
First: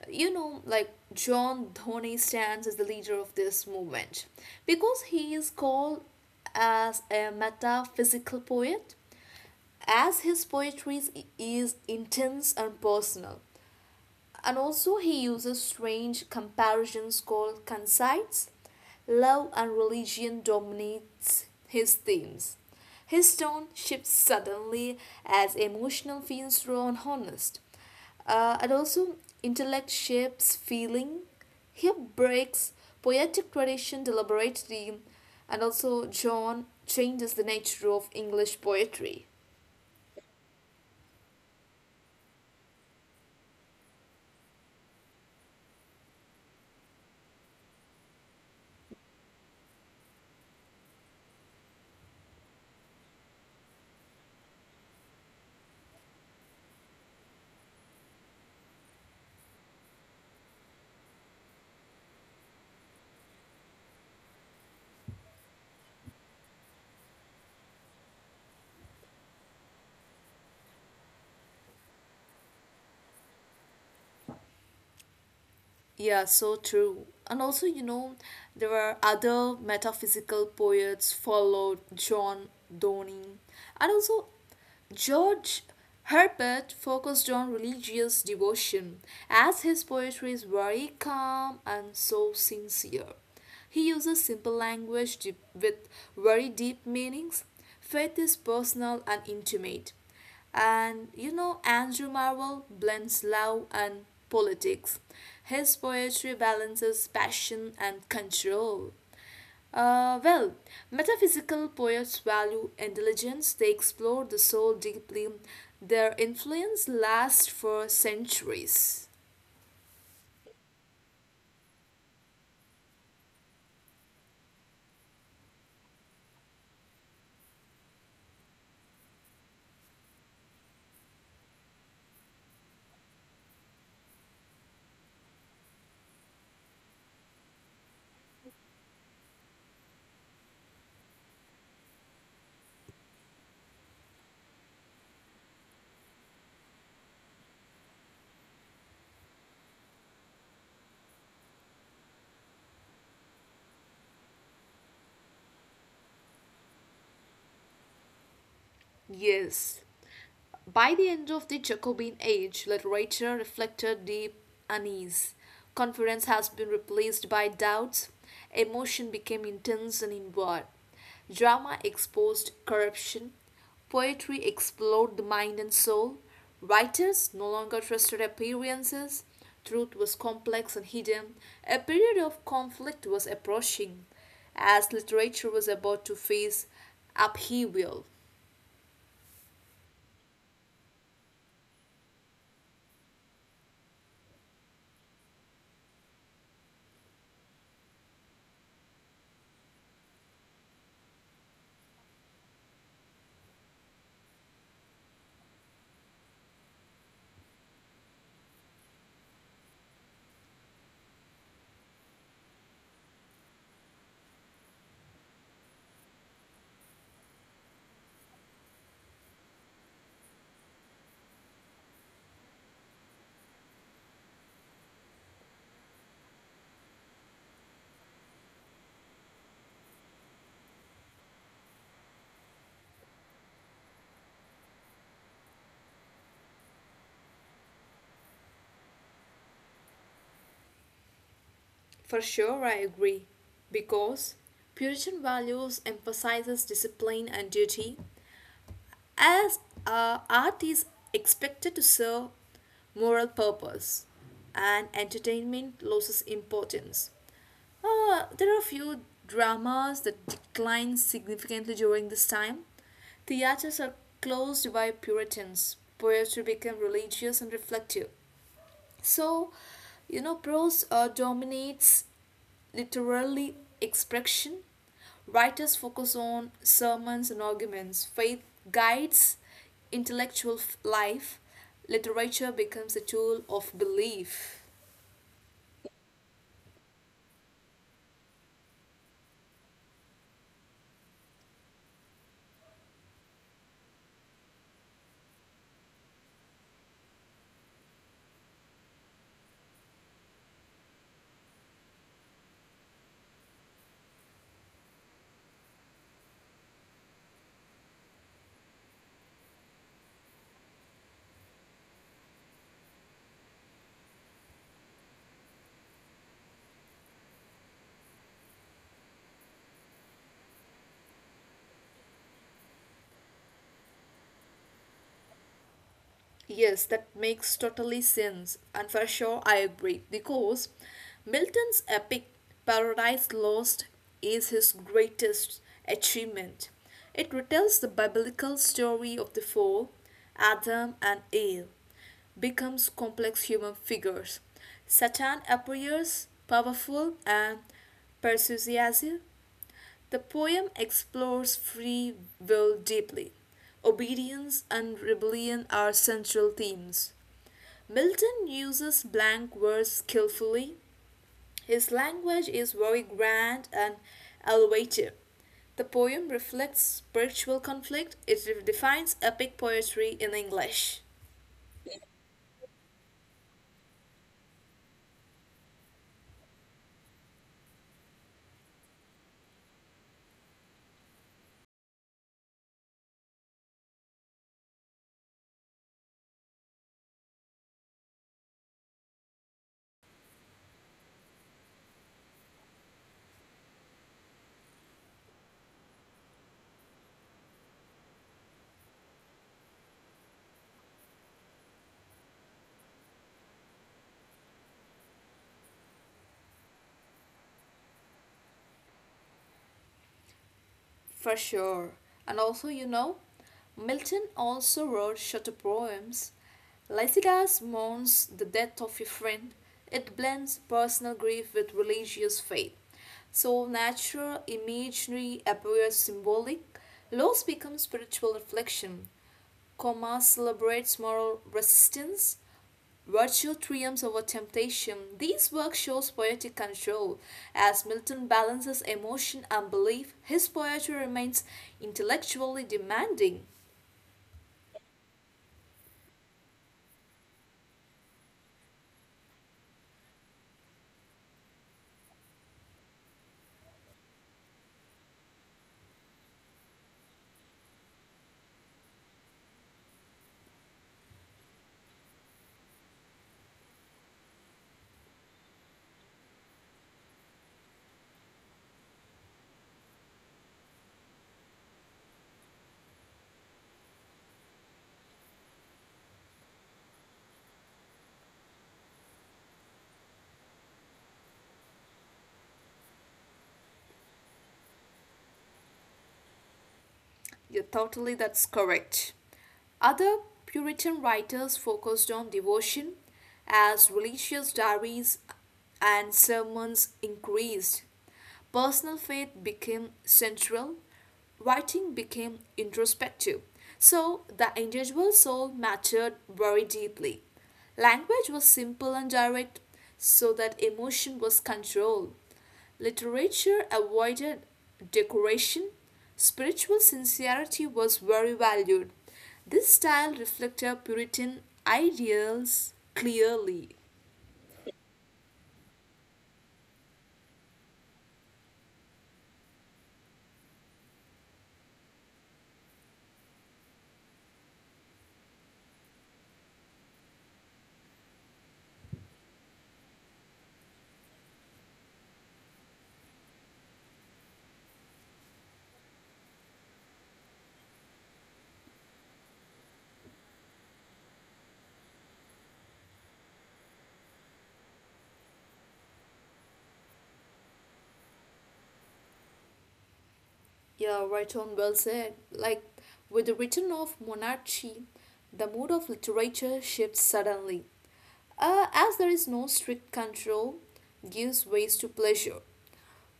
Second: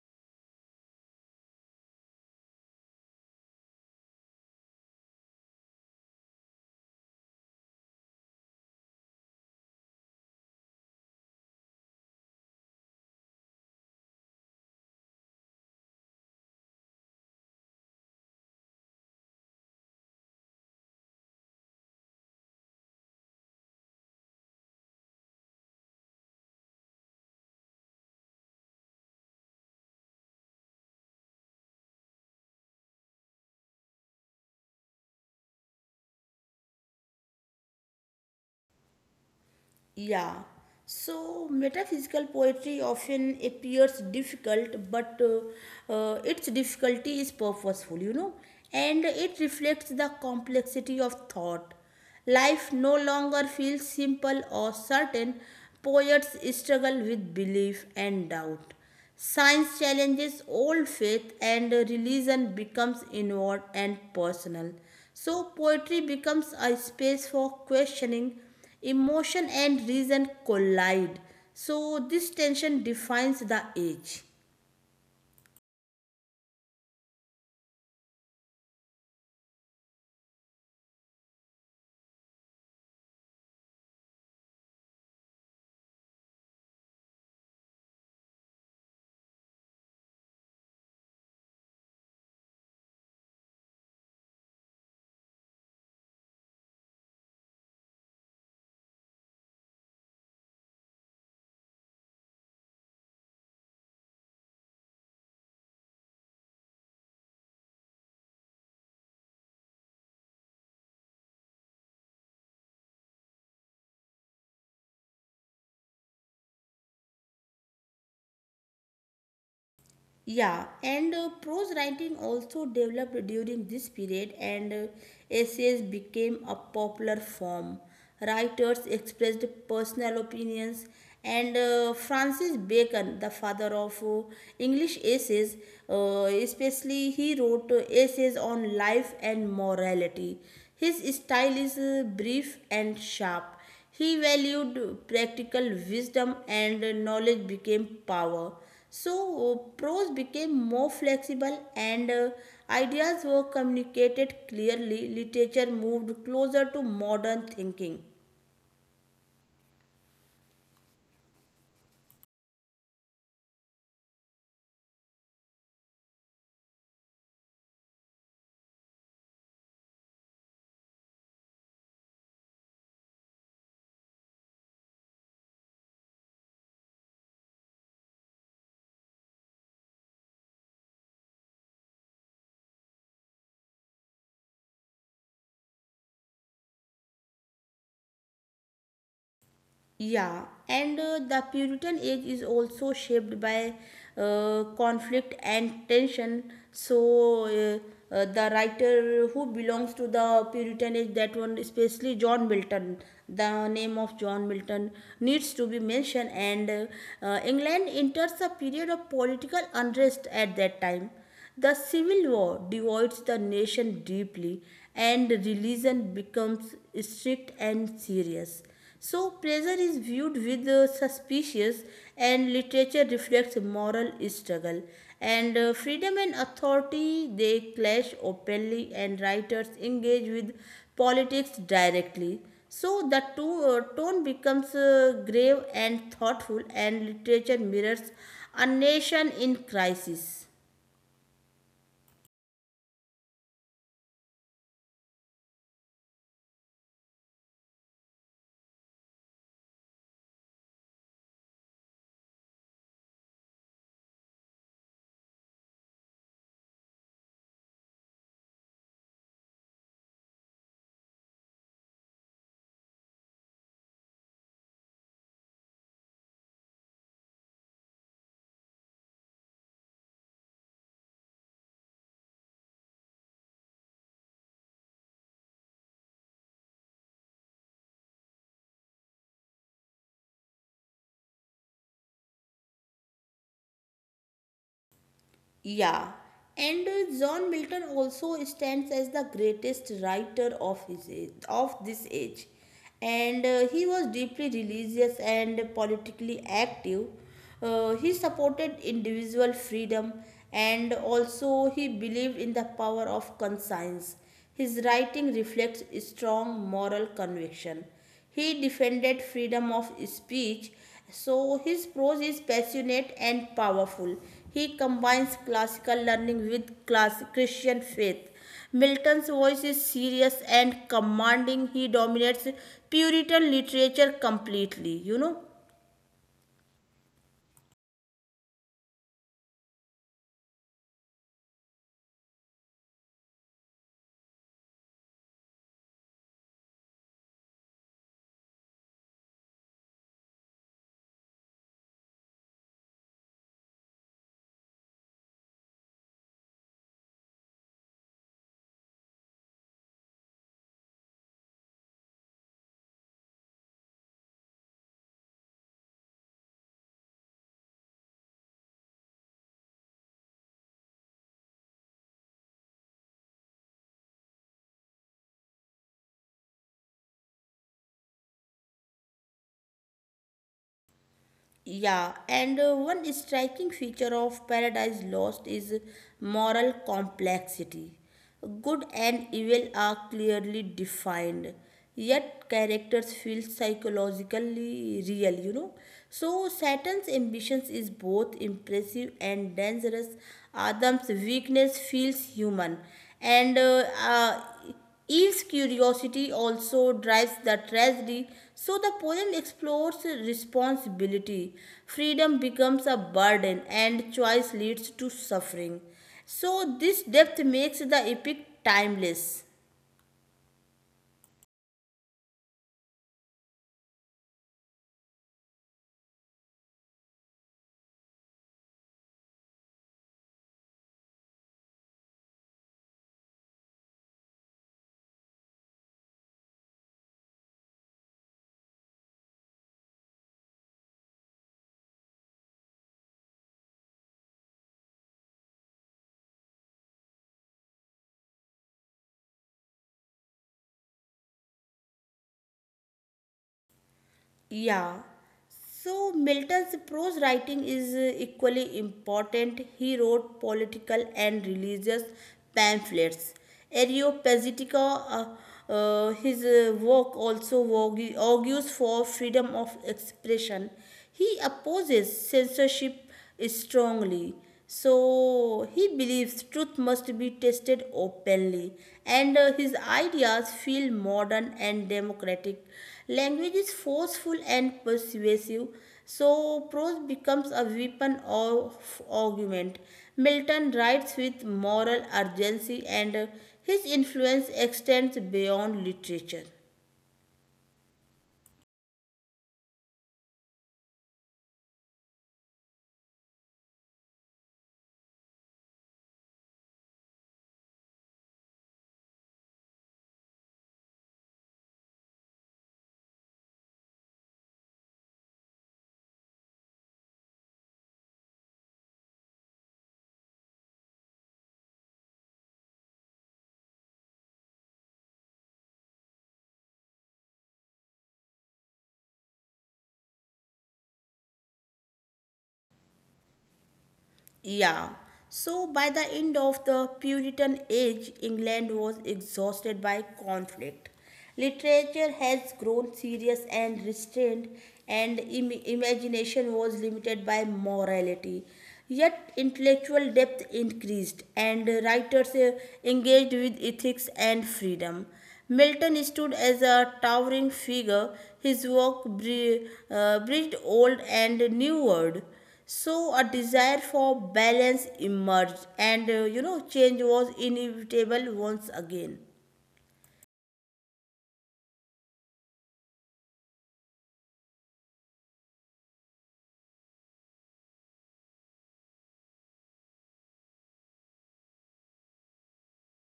you know, like John Dhoni stands as the leader of this movement because he is called as a metaphysical poet as his poetry is- intense and personal. And also, he uses strange comparisons called conceits. Love and religion dominates his themes. His tone shifts suddenly as emotional feels raw and honest. Uh, and also, intellect shapes feeling. He breaks poetic tradition deliberately, and also, John changes the nature of English poetry. Yeah. So metaphysical poetry often appears difficult, but uh, uh, its difficulty is purposeful, you know, and it reflects the complexity of thought. Life no longer feels simple or certain. Poets struggle with belief and doubt. Science challenges old faith, and religion becomes inward and personal. So poetry becomes a space for questioning. Emotion and reason collide. So this tension defines the age. Yeah, so true. And also, you know, there were other metaphysical poets followed John Donne. And also, George Herbert focused on religious devotion, as his poetry is very calm and so sincere. He uses simple language deep- with very deep meanings. Faith is personal and intimate. And you know, Andrew Marvell blends love and politics. His poetry balances passion and control. Uh, well, metaphysical poets value intelligence, they explore the soul deeply. Their influence lasts for centuries. Yeah, and uh, prose writing also developed during this period, and uh, essays became a popular form. Writers expressed personal opinions, and uh, Francis Bacon, the father of uh, English essays, uh, especially, he wrote uh, essays on life and morality. His style is uh, brief and sharp. He valued practical wisdom, and knowledge became power. So, uh, prose became more flexible, and uh, ideas were communicated clearly. Literature moved closer to modern thinking. Yes. By the end of the Jacobean age, literature reflected deep unease. Confidence has been replaced by doubts. Emotion became intense and inward. Drama exposed corruption. Poetry explored the mind and soul. Writers no longer trusted appearances. Truth was complex and hidden. A period of conflict was approaching as literature was about to face upheaval. Yeah, and uh, the Puritan age is also shaped by uh, conflict and tension. So, uh, uh, the writer who belongs to the Puritan age, that one, especially John Milton, the name of John Milton needs to be mentioned. And uh, uh, England enters a period of political unrest at that time. The civil war divides the nation deeply, and religion becomes strict and serious. So pressure is viewed with uh, suspicious, and literature reflects moral struggle, and uh, freedom and authority, they clash openly, and writers engage with politics directly. So the to- uh, tone becomes uh, grave and thoughtful, and literature mirrors a nation in crisis. For sure, I agree. Because Puritan values emphasizes discipline and duty, as uh, art is expected to serve moral purpose, and entertainment loses importance. Uh, there are few dramas that decline significantly during this time. Theaters are closed by Puritans. Poetry became religious and reflective. So, you know, prose uh, dominates literary expression. Writers focus on sermons and arguments. Faith guides intellectual life. Literature becomes a tool of belief. Yeah, and uh, John Milton also stands as the greatest writer of his age, of this age, and uh, he was deeply religious and politically active. Uh, he supported individual freedom, and also he believed in the power of conscience. His writing reflects strong moral conviction. He defended freedom of speech, so his prose is passionate and powerful. He combines classical learning with class- Christian faith. Milton's voice is serious and commanding. He dominates Puritan literature completely, you know. Yes, that makes totally sense, and for sure I agree because Milton's epic Paradise Lost is his greatest achievement. It retells the biblical story of the fall, Adam and Eve, becomes complex human figures. Satan appears powerful and persuasive, the poem explores free will deeply. Obedience and rebellion are central themes. Milton uses blank verse skillfully. His language is very grand and elevated. The poem reflects spiritual conflict. It defines epic poetry in English. Yeah, and uh, one striking feature of Paradise Lost is moral complexity. Good and evil are clearly defined, yet characters feel psychologically real, you know. So Saturn's ambitions is both impressive and dangerous. Adam's weakness feels human, and uh, uh, Eve's curiosity also drives the tragedy, so the poem explores responsibility. Freedom becomes a burden, and choice leads to suffering. So this depth makes the epic timeless. For sure. And also, you know, Milton also wrote shorter poems. Lycidas mourns the death of a friend. It blends personal grief with religious faith. So natural imagery appears symbolic. Loss becomes spiritual reflection. Coma celebrates moral resistance. Virtue triumphs over temptation. These works shows poetic control. As Milton balances emotion and belief, his poetry remains intellectually demanding. Yeah. So Milton's prose writing is uh, equally important. He wrote political and religious pamphlets. Areopagitica, uh, uh, his uh, work also argue- argues for freedom of expression. He opposes censorship strongly. So he believes truth must be tested openly, and uh, his ideas feel modern and democratic. Language is forceful and persuasive, so prose becomes a weapon of argument. Milton writes with moral urgency, and uh, his influence extends beyond literature. Yeah, totally, that's correct. Other Puritan writers focused on devotion as religious diaries and sermons increased. Personal faith became central, writing became introspective. So the individual soul mattered very deeply. Language was simple and direct, so that emotion was controlled. Literature avoided decoration. Spiritual sincerity was very valued. This style reflected Puritan ideals clearly. Yeah. So by the end of the Puritan age, England was exhausted by conflict. Literature has grown serious and restrained, and Im- imagination was limited by morality. Yet intellectual depth increased, and writers uh, engaged with ethics and freedom. Milton stood as a towering figure. His work bre- uh, breathed old and new world. So a desire for balance emerged, and uh, you know, change was inevitable once again. Yeah, right on, well said. Like, with the return of monarchy, the mood of literature shifts suddenly. Uh, as there is no strict control, gives ways to pleasure.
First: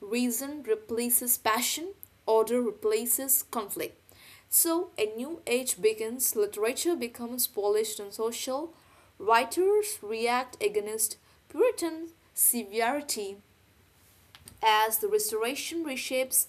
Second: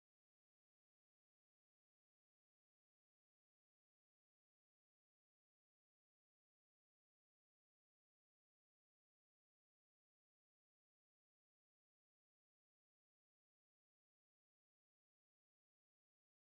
Reason replaces passion, order replaces conflict. So a new age begins, literature becomes polished and social, writers react against Puritan severity as the Restoration reshapes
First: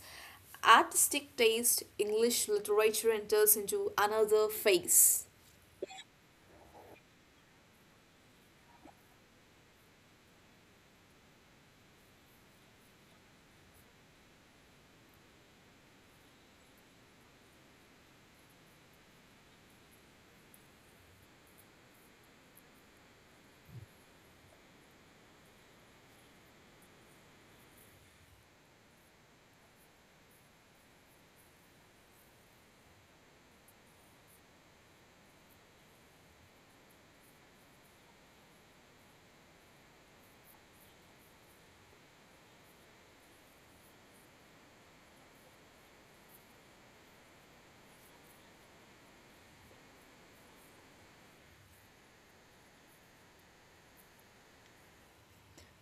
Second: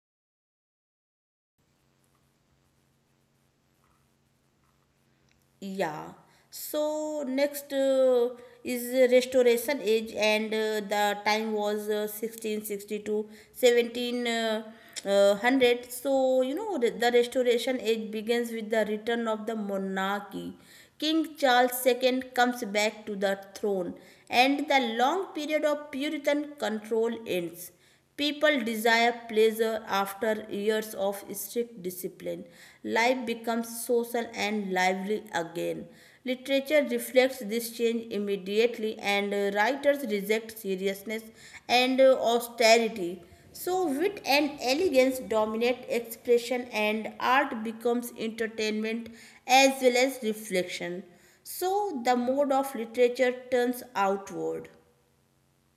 artistic taste, English literature enters into another phase. Yeah. So next uh, is the Restoration Age, and uh, the time was uh, sixteen sixty. Uh, uh, so, you know, the the restoration age begins with the return of the monarchy. King Charles the Second comes back to the throne, and the long period of puritan control ends. People desire pleasure after years of strict discipline. Life becomes social and lively again. Literature reflects this change immediately, and uh, writers reject seriousness and uh, austerity. So wit and elegance dominate expression, and art becomes entertainment as well as reflection. So the mode of literature turns outward.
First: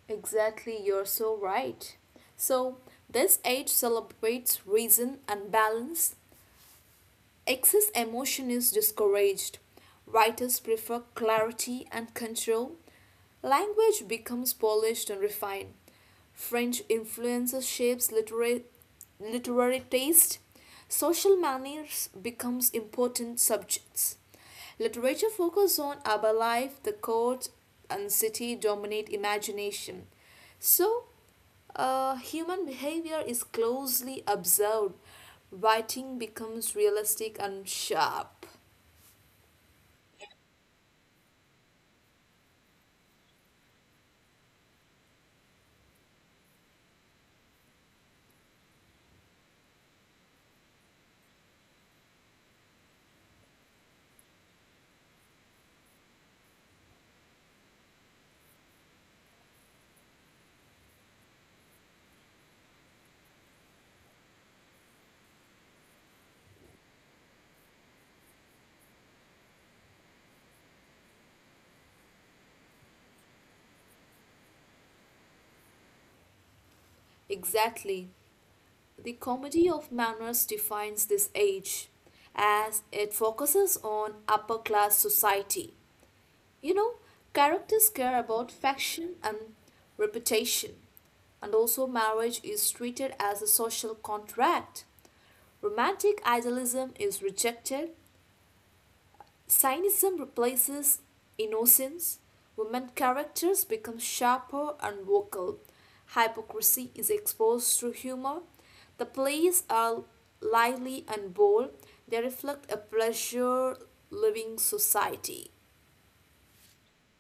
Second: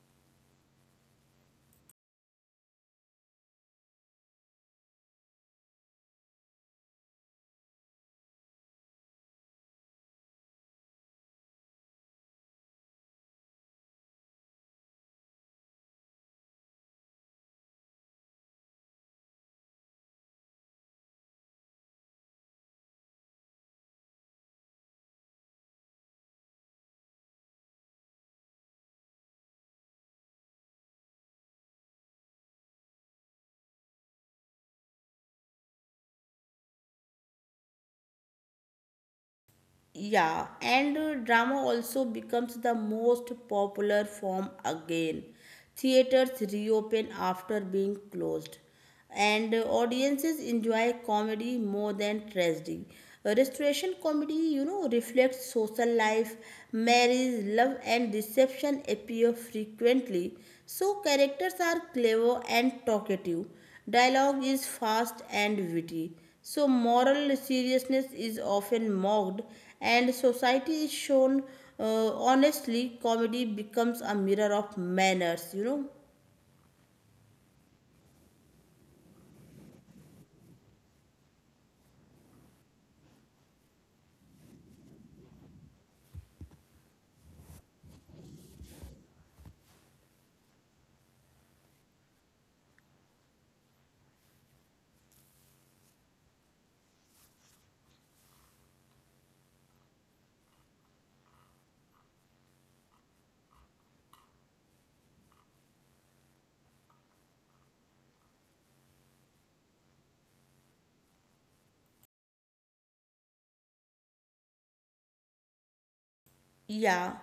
Exactly, you're so right. So, this age celebrates reason and balance, Excess emotion is discouraged. Writers prefer clarity and control. Language becomes polished and refined. French influences shapes literary, literary taste. Social manners becomes important subjects. Literature focuses on urban life, the court and city dominate imagination. So uh, human behavior is closely observed. Writing becomes realistic and sharp. Yeah, and uh, drama also becomes the most popular form again. Theaters reopen after being closed, and uh, audiences enjoy comedy more than tragedy. Uh, Restoration comedy, you know, reflects social life, marriage, love, and deception appear frequently. So characters are clever and talkative. Dialogue is fast and witty, so moral seriousness is often mocked, and society is shown uh, honestly. Comedy becomes a mirror of manners, you know. Exactly. The comedy of manners defines this age as it focuses on upper class society. You know, characters care about faction and reputation, and also marriage is treated as a social contract. Romantic idealism is rejected. Cynicism replaces innocence. Women characters become sharper and vocal. Hypocrisy is exposed through humor. The plays are lively and bold. They reflect a pleasure loving society. Yeah,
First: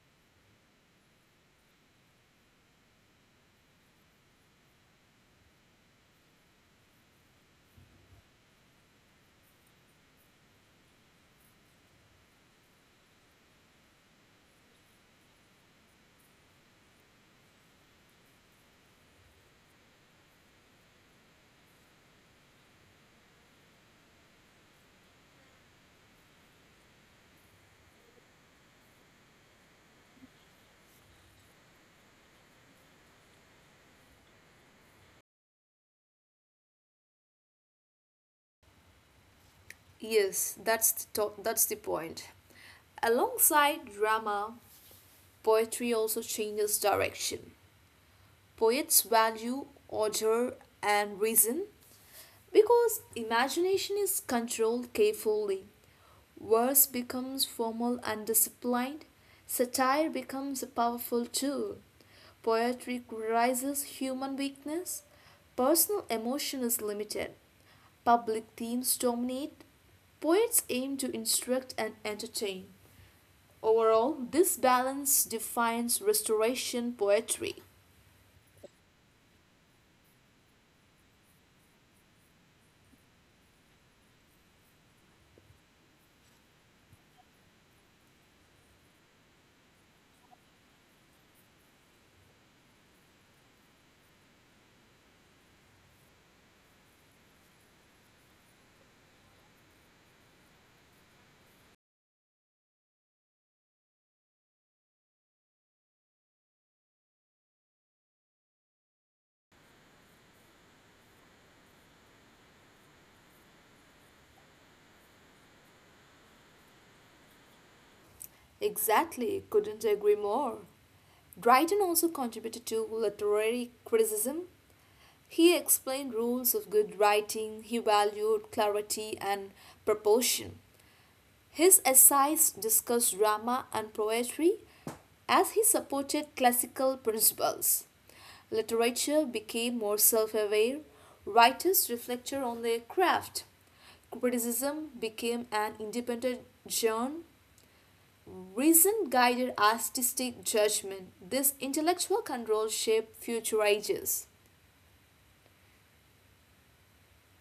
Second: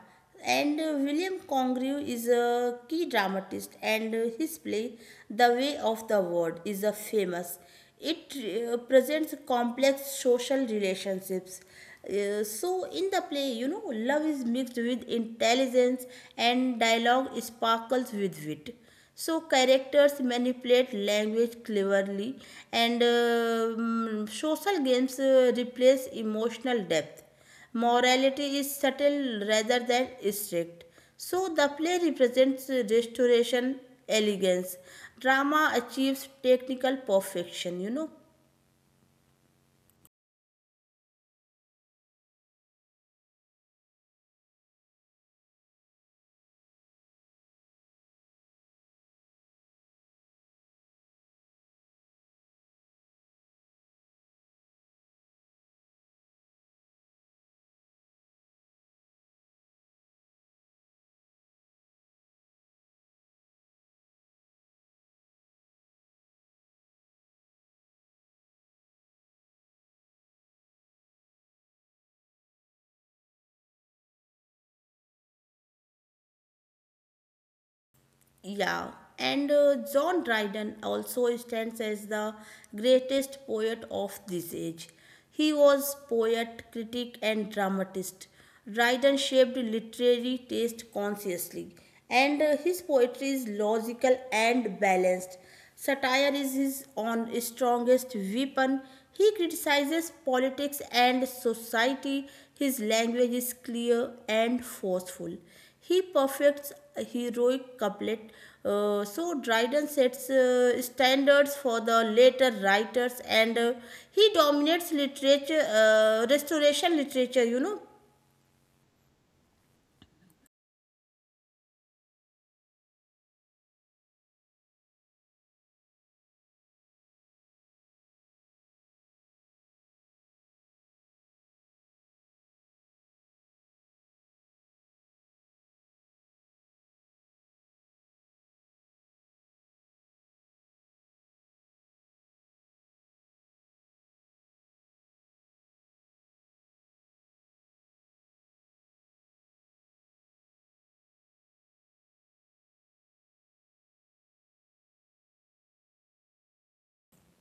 and uh, William Congreve is a key dramatist, and uh, his play, The Way of the World, is a famous. It uh, presents complex social relationships. Uh, so, in the play, you know, love is mixed with intelligence, and dialogue sparkles with wit. So characters manipulate language cleverly, and um, social games uh, replace emotional depth. Morality is subtle rather than strict. So the play represents restoration, elegance. Drama achieves technical perfection, you know. Yes, that's the to- that's the point. Alongside drama, poetry also changes direction. Poets value order and reason. Because imagination is controlled carefully, verse becomes formal and disciplined, satire becomes a powerful tool, poetry criticizes human weakness, personal emotion is limited, public themes dominate, poets aim to instruct and entertain. Overall, this balance defines restoration poetry. Yeah, and uh, John Dryden also stands as the greatest poet of this age. He was poet, critic, and dramatist. Dryden shaped literary taste consciously, and uh, his poetry is logical and balanced. Satire is his own strongest weapon. He criticizes politics and society. His language is clear and forceful. He perfects a heroic couplet. Uh, so Dryden sets uh, standards for the later writers, and uh, he dominates literature, uh, restoration literature, you know. Exactly, couldn't agree more. Dryden also contributed to literary criticism. He explained rules of good writing, he valued clarity and proportion. His essays discussed drama and poetry as he supported classical principles. Literature became more self aware, writers reflected on their craft. Criticism became an independent genre. Reason guided artistic judgment. This intellectual control shaped future ages.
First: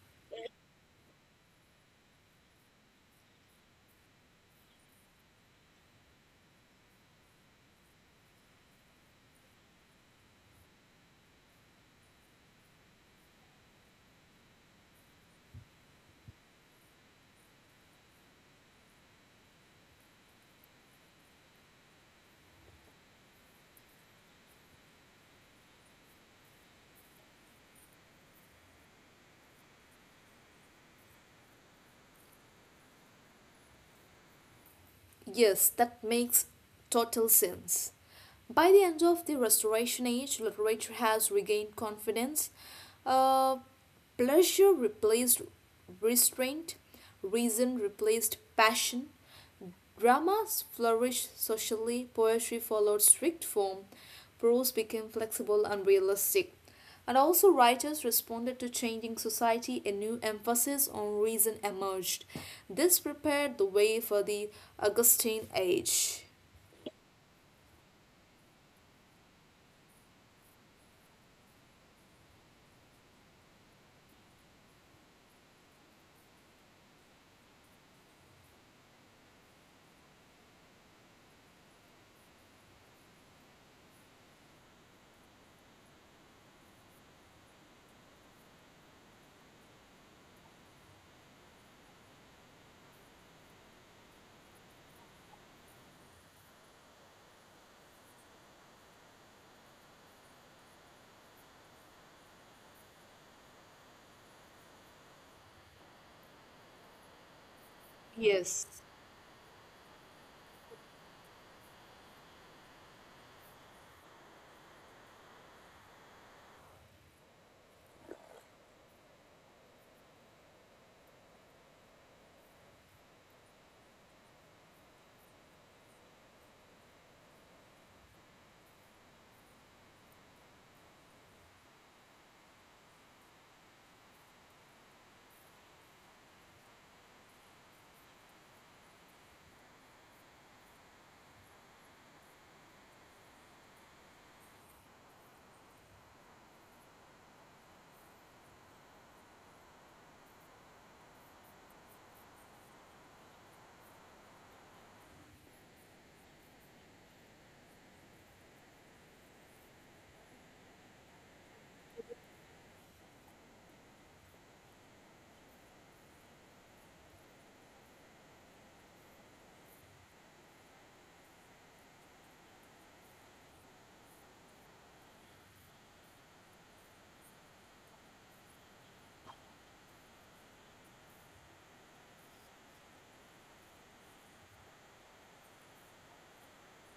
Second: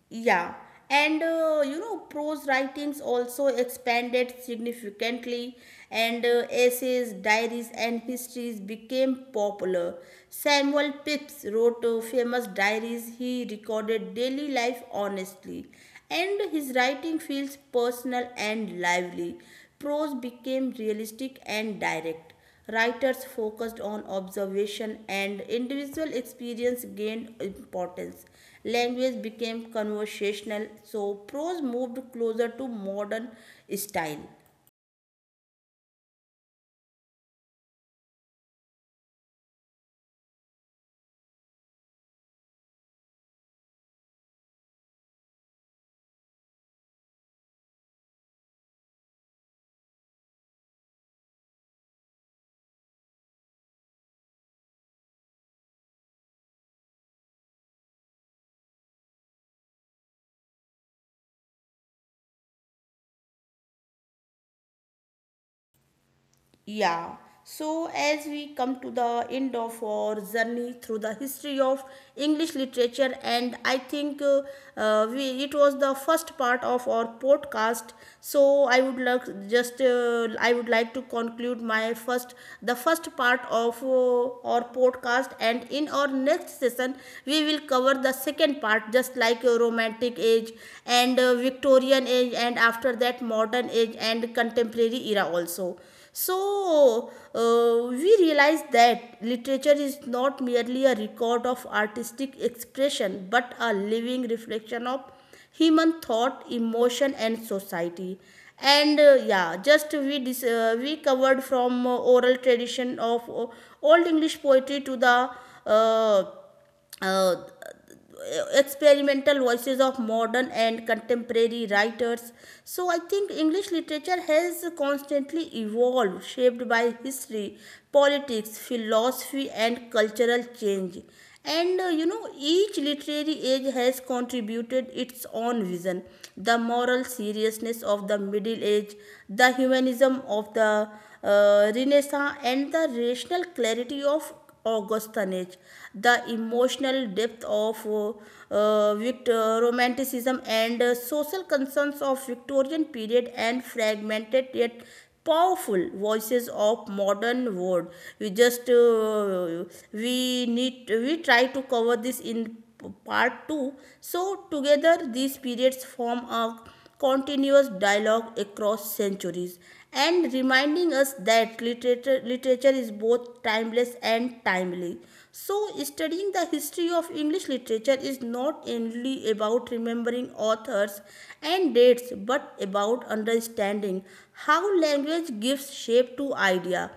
Yeah, and uh, you know, prose writings also expanded significantly, and uh, essays, diaries, and histories became popular. Samuel Pepys wrote uh, famous diaries. He recorded daily life honestly, and his writing feels personal and lively. Prose became realistic and direct. Writers focused on observation, and individual experience gained importance. Language became conversational, so prose moved closer to modern style. Yes, that makes total sense. By the end of the Restoration Age, literature has regained confidence. Uh, Pleasure replaced restraint, reason replaced passion, Dramas flourished socially, poetry followed strict form, prose became flexible and realistic. And also, writers responded to changing society, a new emphasis on reason emerged. This prepared the way for the Augustine age. Yeah. So, as we come to the end of our journey through the history of English literature, and I think uh, uh, we, it was the first part of our podcast. So I would like, just uh, I would like to conclude my first, the first part of uh, our podcast, and in our next session we will cover the second part, just like uh, romantic age and uh, Victorian age, and after that modern age and contemporary era also. So uh, we realize that literature is not merely a record of artistic expression but a living reflection of human thought, emotion, and society. Yes. And uh, yeah, just we dis- uh, we covered from uh, oral tradition of uh, Old English poetry to the uh, uh, uh, experimental voices of modern and contemporary writers. So I think English literature has constantly evolved, shaped by history, politics, philosophy, and cultural change. And uh, you know, each literary age has contributed its own vision, the moral seriousness of the Middle Age, the humanism of the uh, Renaissance, and the rational clarity of Augustanage, the emotional depth of uh, uh, uh, romanticism, and uh, social concerns of Victorian period, and fragmented yet powerful voices of modern world. We just uh, we need we try to cover this in part two. So together, these periods form a continuous dialogue across centuries and reminding us that literature, literature is both timeless and timely. So studying the history of English literature is not only about remembering authors and dates, but about understanding how language gives shape to idea,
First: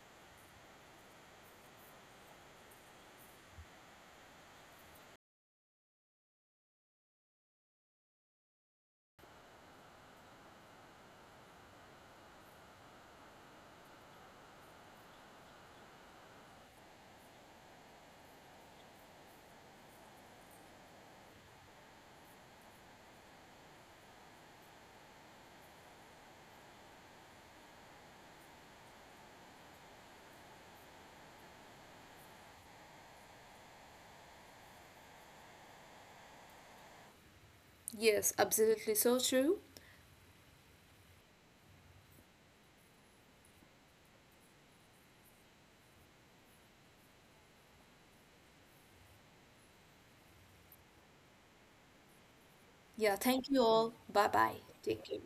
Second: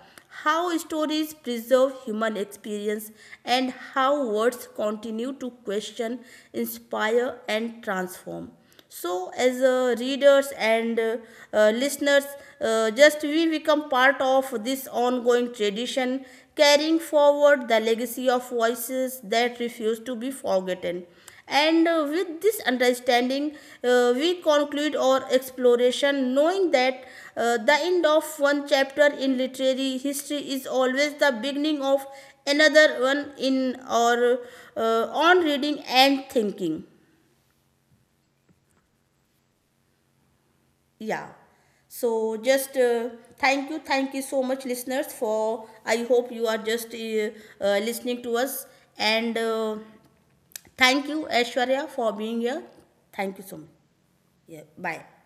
how stories preserve human experience, and how words continue to question, inspire, and transform. So as uh, readers and uh, uh, listeners, uh, just we become part of this ongoing tradition, carrying forward the legacy of voices that refuse to be forgotten. And uh, with this understanding, uh, we conclude our exploration, knowing that uh, the end of one chapter in literary history is always the beginning of another one in our uh, on reading and thinking. Yes, absolutely so true. Yeah. So just uh, thank you thank you so much, listeners, for I hope you are just uh, uh, listening to us. And uh, thank you, Aishwarya, for being here. Yeah, Thank you thank so you much. all. Bye bye. Yeah, bye. Take care.